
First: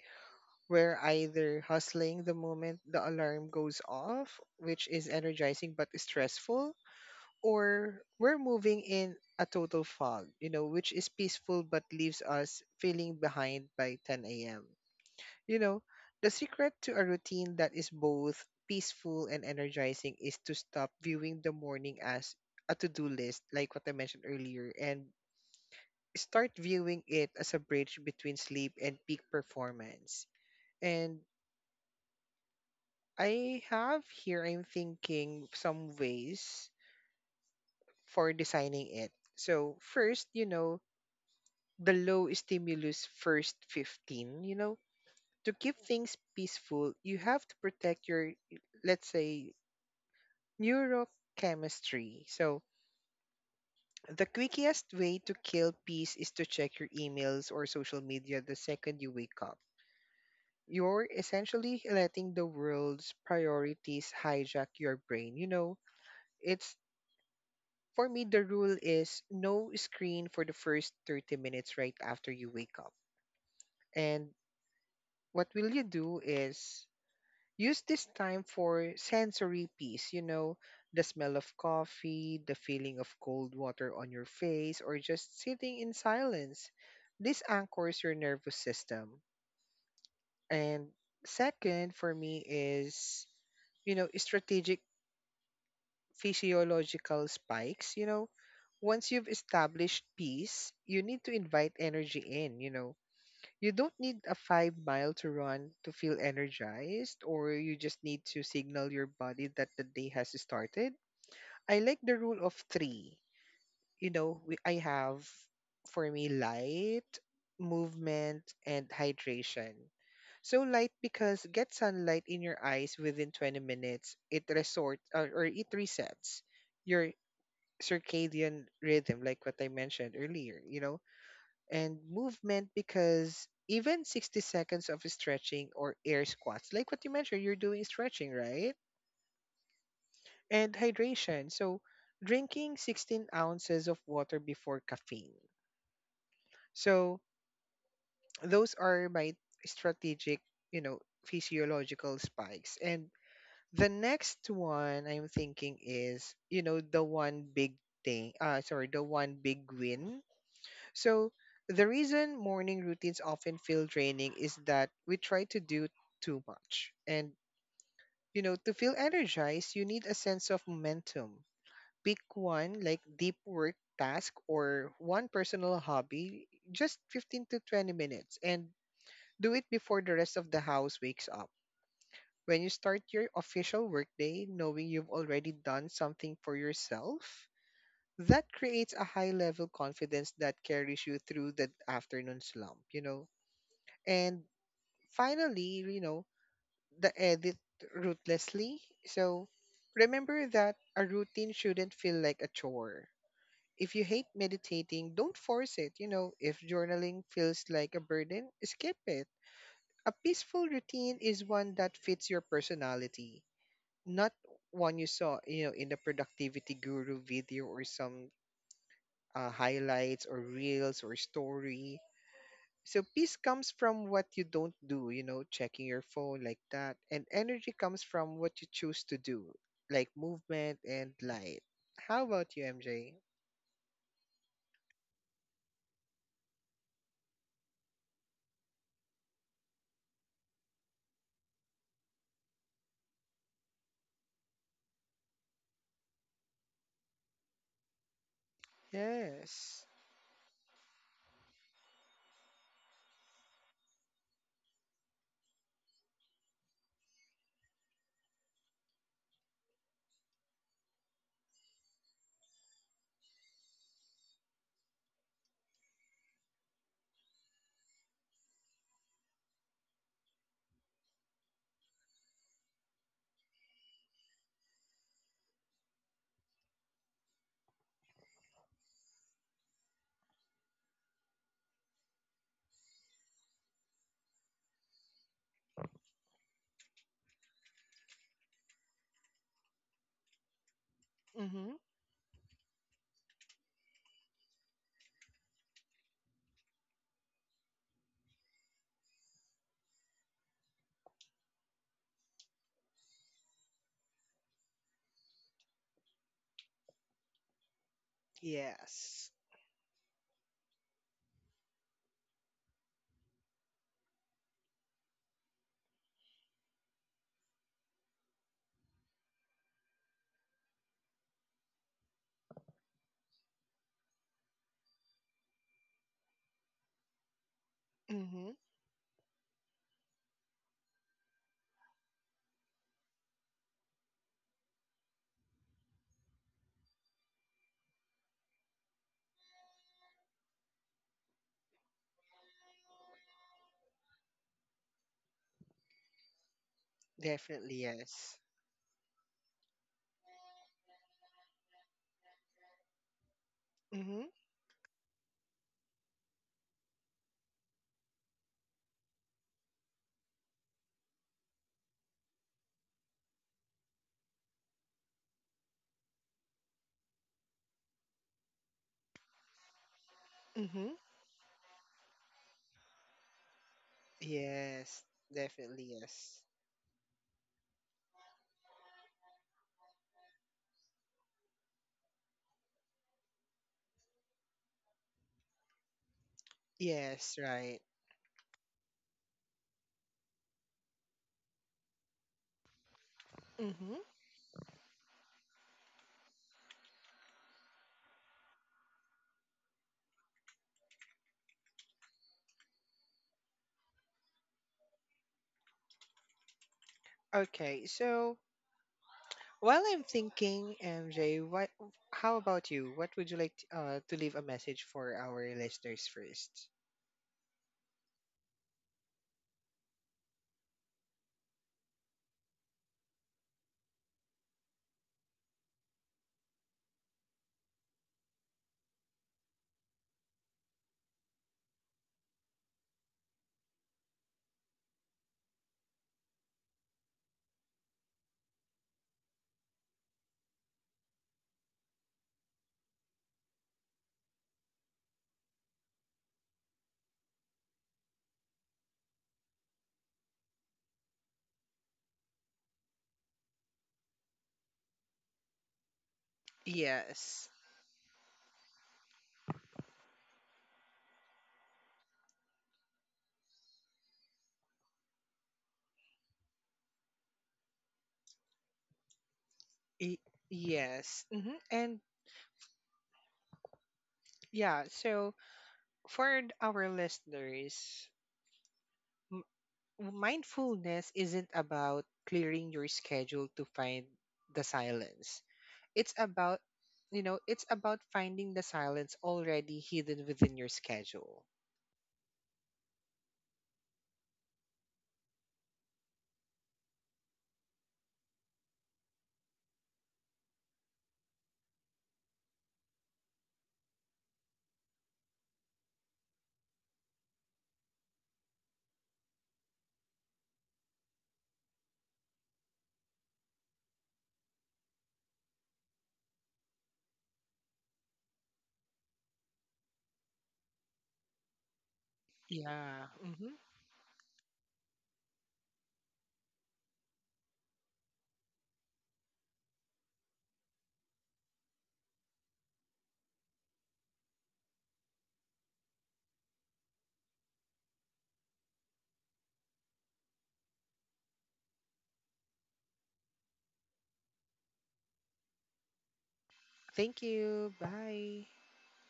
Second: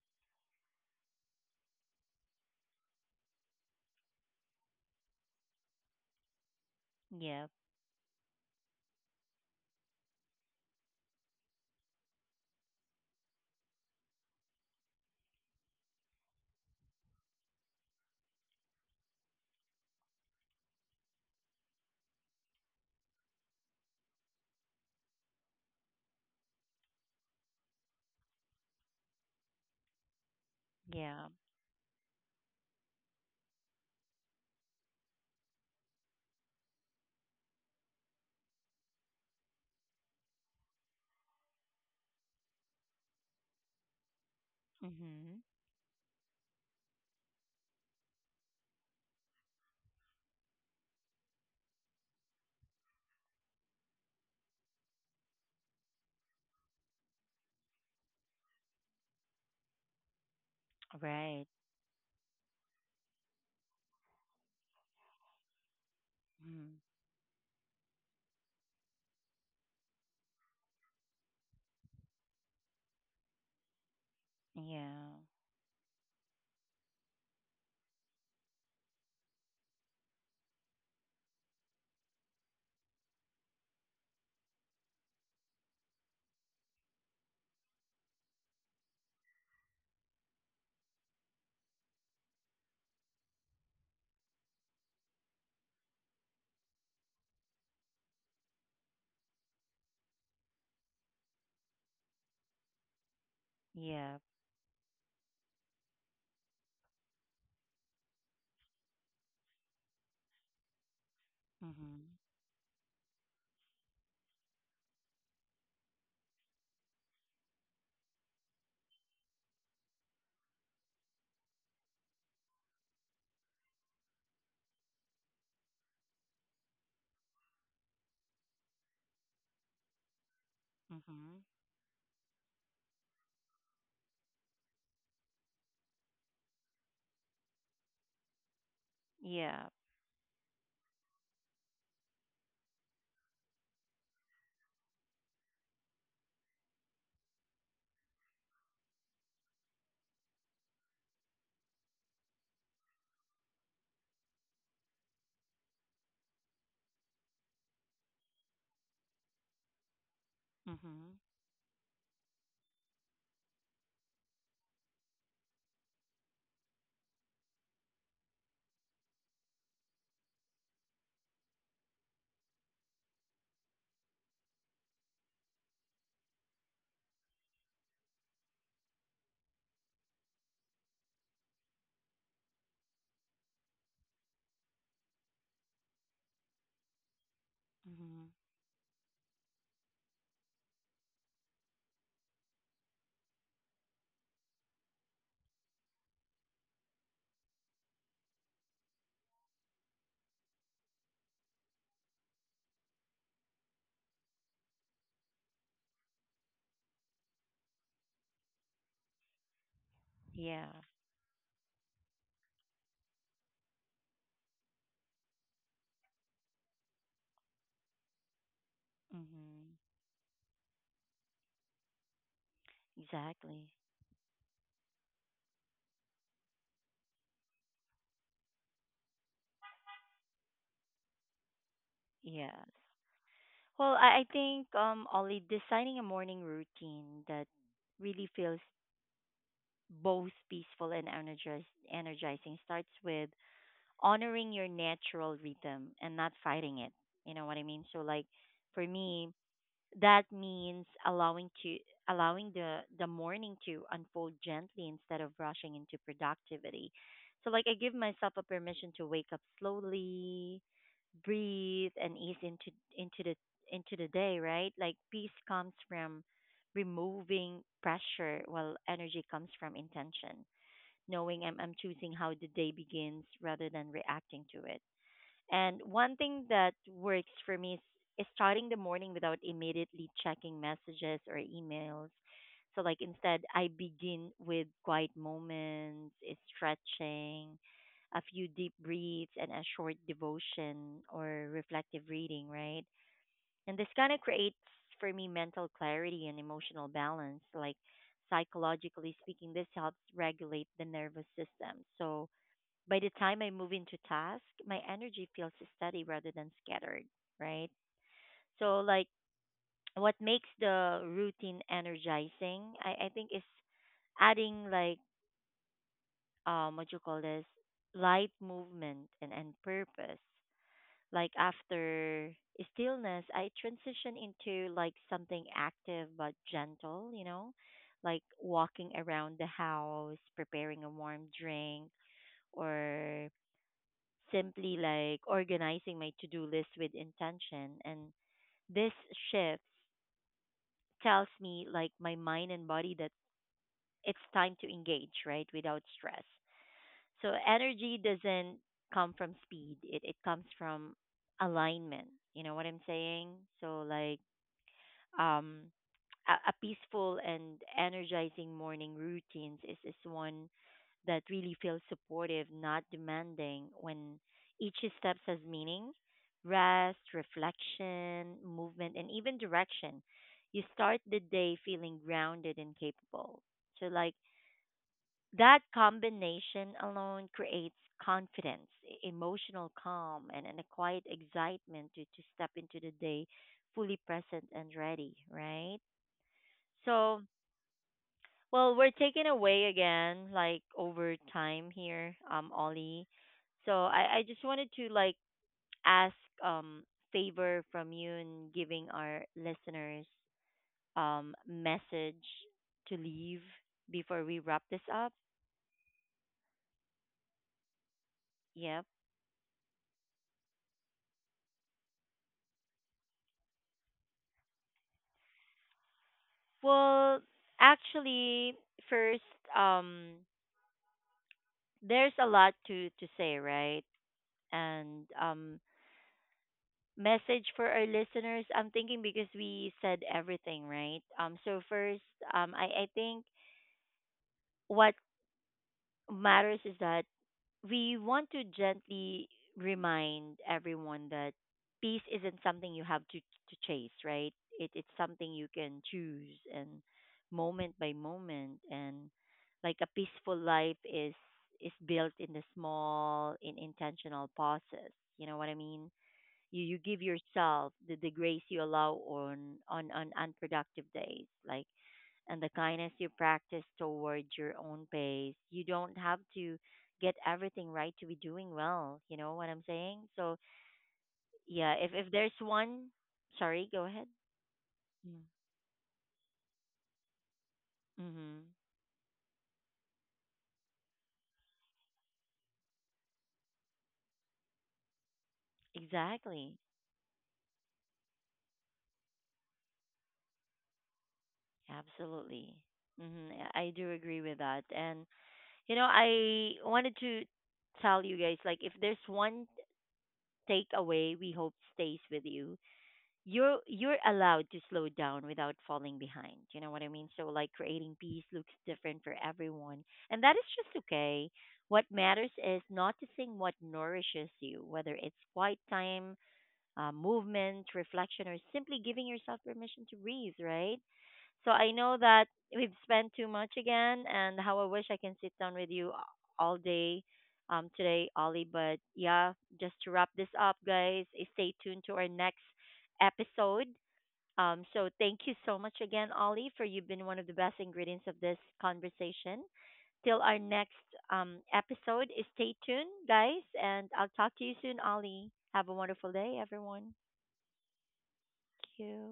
Speaker 2: we're either hustling the moment the alarm goes off, which is energizing but stressful,
Speaker 1: Yep.
Speaker 2: or we're moving in a total fog, you know, which is peaceful but leaves us feeling behind by ten a m. You know, the secret to a routine that is both peaceful and energizing is to stop viewing the morning as a to do list, like what I mentioned earlier, and start viewing it as a bridge between sleep and peak performance. And
Speaker 1: Yeah.
Speaker 2: I have here, I'm thinking some ways for designing it. So, first, you know, the low stimulus first fifteen, you know,
Speaker 1: Mhm.
Speaker 2: to keep things peaceful, you have to protect your, let's say, neurochemistry. So, the quickest way to kill peace is to check your emails or social media the second you wake up. You're
Speaker 1: Right.
Speaker 2: essentially letting the world's priorities hijack your brain. You know, it's
Speaker 1: Mhm.
Speaker 2: For me, the rule is no screen for the first thirty minutes right after you wake up. And
Speaker 1: Yeah.
Speaker 2: what will you do is use this time for sensory peace, you know, the smell of coffee, the feeling of cold water on your face, or just sitting in silence. This anchors your nervous system. And second, for me, is, you know, strategic physiological spikes, you know, once you've established peace, you need to invite energy in, you know. You
Speaker 1: Yep.
Speaker 2: don't need
Speaker 1: Yeah.
Speaker 2: a five mile to run to feel energized, or you just need to signal your body that the day has started. I like
Speaker 1: Mhm.
Speaker 2: the rule of three. You know, we, I have for me light, movement, and hydration. So light because get sunlight in your eyes within twenty minutes, it resort or, or it resets your circadian rhythm, like what I mentioned earlier, you know,
Speaker 1: Mm-hmm.
Speaker 2: and movement because even sixty seconds of stretching or air squats, like what you mentioned, you're doing stretching, right?
Speaker 1: Yeah.
Speaker 2: And hydration. So, drinking sixteen ounces of water before caffeine. So, those are my strategic, you know, physiological spikes. And the next one I'm thinking is, you know, the one big thing, uh, sorry, the one big win.
Speaker 1: Mm-hmm.
Speaker 2: So, the reason morning routines often feel draining is that we try to do too much. And, you know, to feel energized, you need a sense of momentum. Pick one, like deep work task or one personal hobby, just fifteen to twenty minutes, and do it before the rest of the house wakes up. When you start your official workday, knowing you've already done something for yourself,
Speaker 1: Mm-hmm.
Speaker 2: that creates a high level confidence that carries you through the afternoon slump, you know. And finally, you know, the edit ruthlessly. So remember that a routine shouldn't feel like a chore. If you hate meditating, don't force it. You know, if journaling feels like a burden, skip it. A
Speaker 1: Yeah.
Speaker 2: peaceful routine is one that fits your personality, not one you saw, you know, in the productivity guru video or some uh,
Speaker 1: Mm-hmm.
Speaker 2: highlights or reels or story. So peace
Speaker 1: Exactly.
Speaker 2: comes from what you don't do, you know, checking your phone like that. And energy comes from what you choose to do, like movement and light. How about you,
Speaker 1: Yes.
Speaker 2: M J?
Speaker 1: Well, I, I think um Ollie, designing a morning routine that really feels both peaceful and energiz- energizing starts with honoring your natural rhythm and not fighting it. You know what I mean? So like for me,
Speaker 2: Yes.
Speaker 1: that means allowing to allowing the the morning to unfold gently instead of rushing into productivity. So like I give myself a permission to wake up slowly, breathe and ease into into the into the day, right? Like peace comes from removing pressure while energy comes from intention, knowing I'm I'm choosing how the day begins rather than reacting to it. And one thing that works for me is, is starting the morning without immediately checking messages or emails. So, like, instead, I begin with quiet moments, eh, stretching, a few deep breaths, and a short devotion or
Speaker 2: Mm-hmm.
Speaker 1: reflective reading, right? And this kind of creates for me mental clarity and emotional balance. Like, psychologically speaking, this helps regulate the nervous system. So, by the time I move into task, my energy feels steady rather than scattered, right? So, like,
Speaker 2: Yes.
Speaker 1: what makes the routine energizing, I, I think, is adding, like, um, what you call this, light movement and, and purpose. Like, after stillness, I transition into, like, something active but gentle, you know? Like,
Speaker 2: Mm-hmm.
Speaker 1: walking around the house, preparing a warm drink, or simply like organizing my to-do list with intention, and this shift tells me, like, my mind and body, that it's time to engage, right, without stress. So
Speaker 2: Definitely
Speaker 1: energy
Speaker 2: yes.
Speaker 1: doesn't come from speed, it, it comes from alignment. You know what I'm saying? So like
Speaker 2: Mm-hmm.
Speaker 1: um, a, a peaceful and energizing morning routines is, is one that really feels supportive, not demanding. When each step has meaning, rest, reflection, movement, and even direction, you
Speaker 2: Mm-hmm.
Speaker 1: start the day feeling grounded and capable. So, like,
Speaker 2: Yes.
Speaker 1: that
Speaker 2: Definitely yes.
Speaker 1: combination alone creates confidence, e- emotional calm, and, and a quiet excitement to, to step into the day fully present and ready, right? So,
Speaker 2: Yes, right.
Speaker 1: well, we're taken away again, like over time here, um, Ollie. So
Speaker 2: Mm-hmm.
Speaker 1: I, I just wanted to like ask um favor from you in giving our listeners um message to leave before we wrap this up.
Speaker 2: Okay, so,
Speaker 1: Yep.
Speaker 2: while I'm thinking, M J, what? How about you? What would you like to, uh, to leave a message for our listeners first?
Speaker 1: Well, actually, first, um, there's a lot to to say, right? And um, message for our listeners? I'm thinking because we said everything, right? Um, so first, um, I, I think what matters is that we want to gently remind everyone that peace isn't something you have to to chase, right? It, it's something you can choose, and moment by moment, and like a peaceful life is is built in the small, in intentional pauses. You know what I mean? you you give
Speaker 2: Yes.
Speaker 1: yourself the, the grace, you allow on on on unproductive days, like, and the kindness you practice towards your own pace. You don't have to get everything right to be doing well, you know what I'm saying?
Speaker 2: Y-
Speaker 1: So
Speaker 2: yes. hmm
Speaker 1: yeah, if
Speaker 2: And
Speaker 1: if there's one, sorry, go ahead.
Speaker 2: yeah, so for th- our listeners,
Speaker 1: Mm-hmm.
Speaker 2: m- mindfulness isn't about clearing your schedule to find the silence. It's
Speaker 1: Exactly.
Speaker 2: about, you know, it's about finding the silence already hidden within your schedule.
Speaker 1: Absolutely. Hmm. I I do agree with that. And you know, I wanted to tell you guys, like, if there's one takeaway we hope stays with you, you're you're allowed to slow down without falling behind. You know what I mean? So like creating peace looks different for everyone, and that is just okay. What matters is noticing what nourishes you, whether it's quiet time, uh, movement, reflection, or simply giving yourself permission to breathe. Right? So I know that we've
Speaker 2: Yeah.
Speaker 1: spent too much
Speaker 2: Hmm.
Speaker 1: again, and how I wish I can sit down with you all day um, today, Ollie. But yeah, just to wrap this up, guys, eh, stay tuned to our next episode. Um, so thank you so much again, Ollie, for you've been one of the best ingredients of this conversation. Till our next um, episode, eh, stay tuned, guys, and I'll talk to you soon, Ollie. Have a wonderful day, everyone.
Speaker 2: Thank you. Bye.
Speaker 1: Thank you.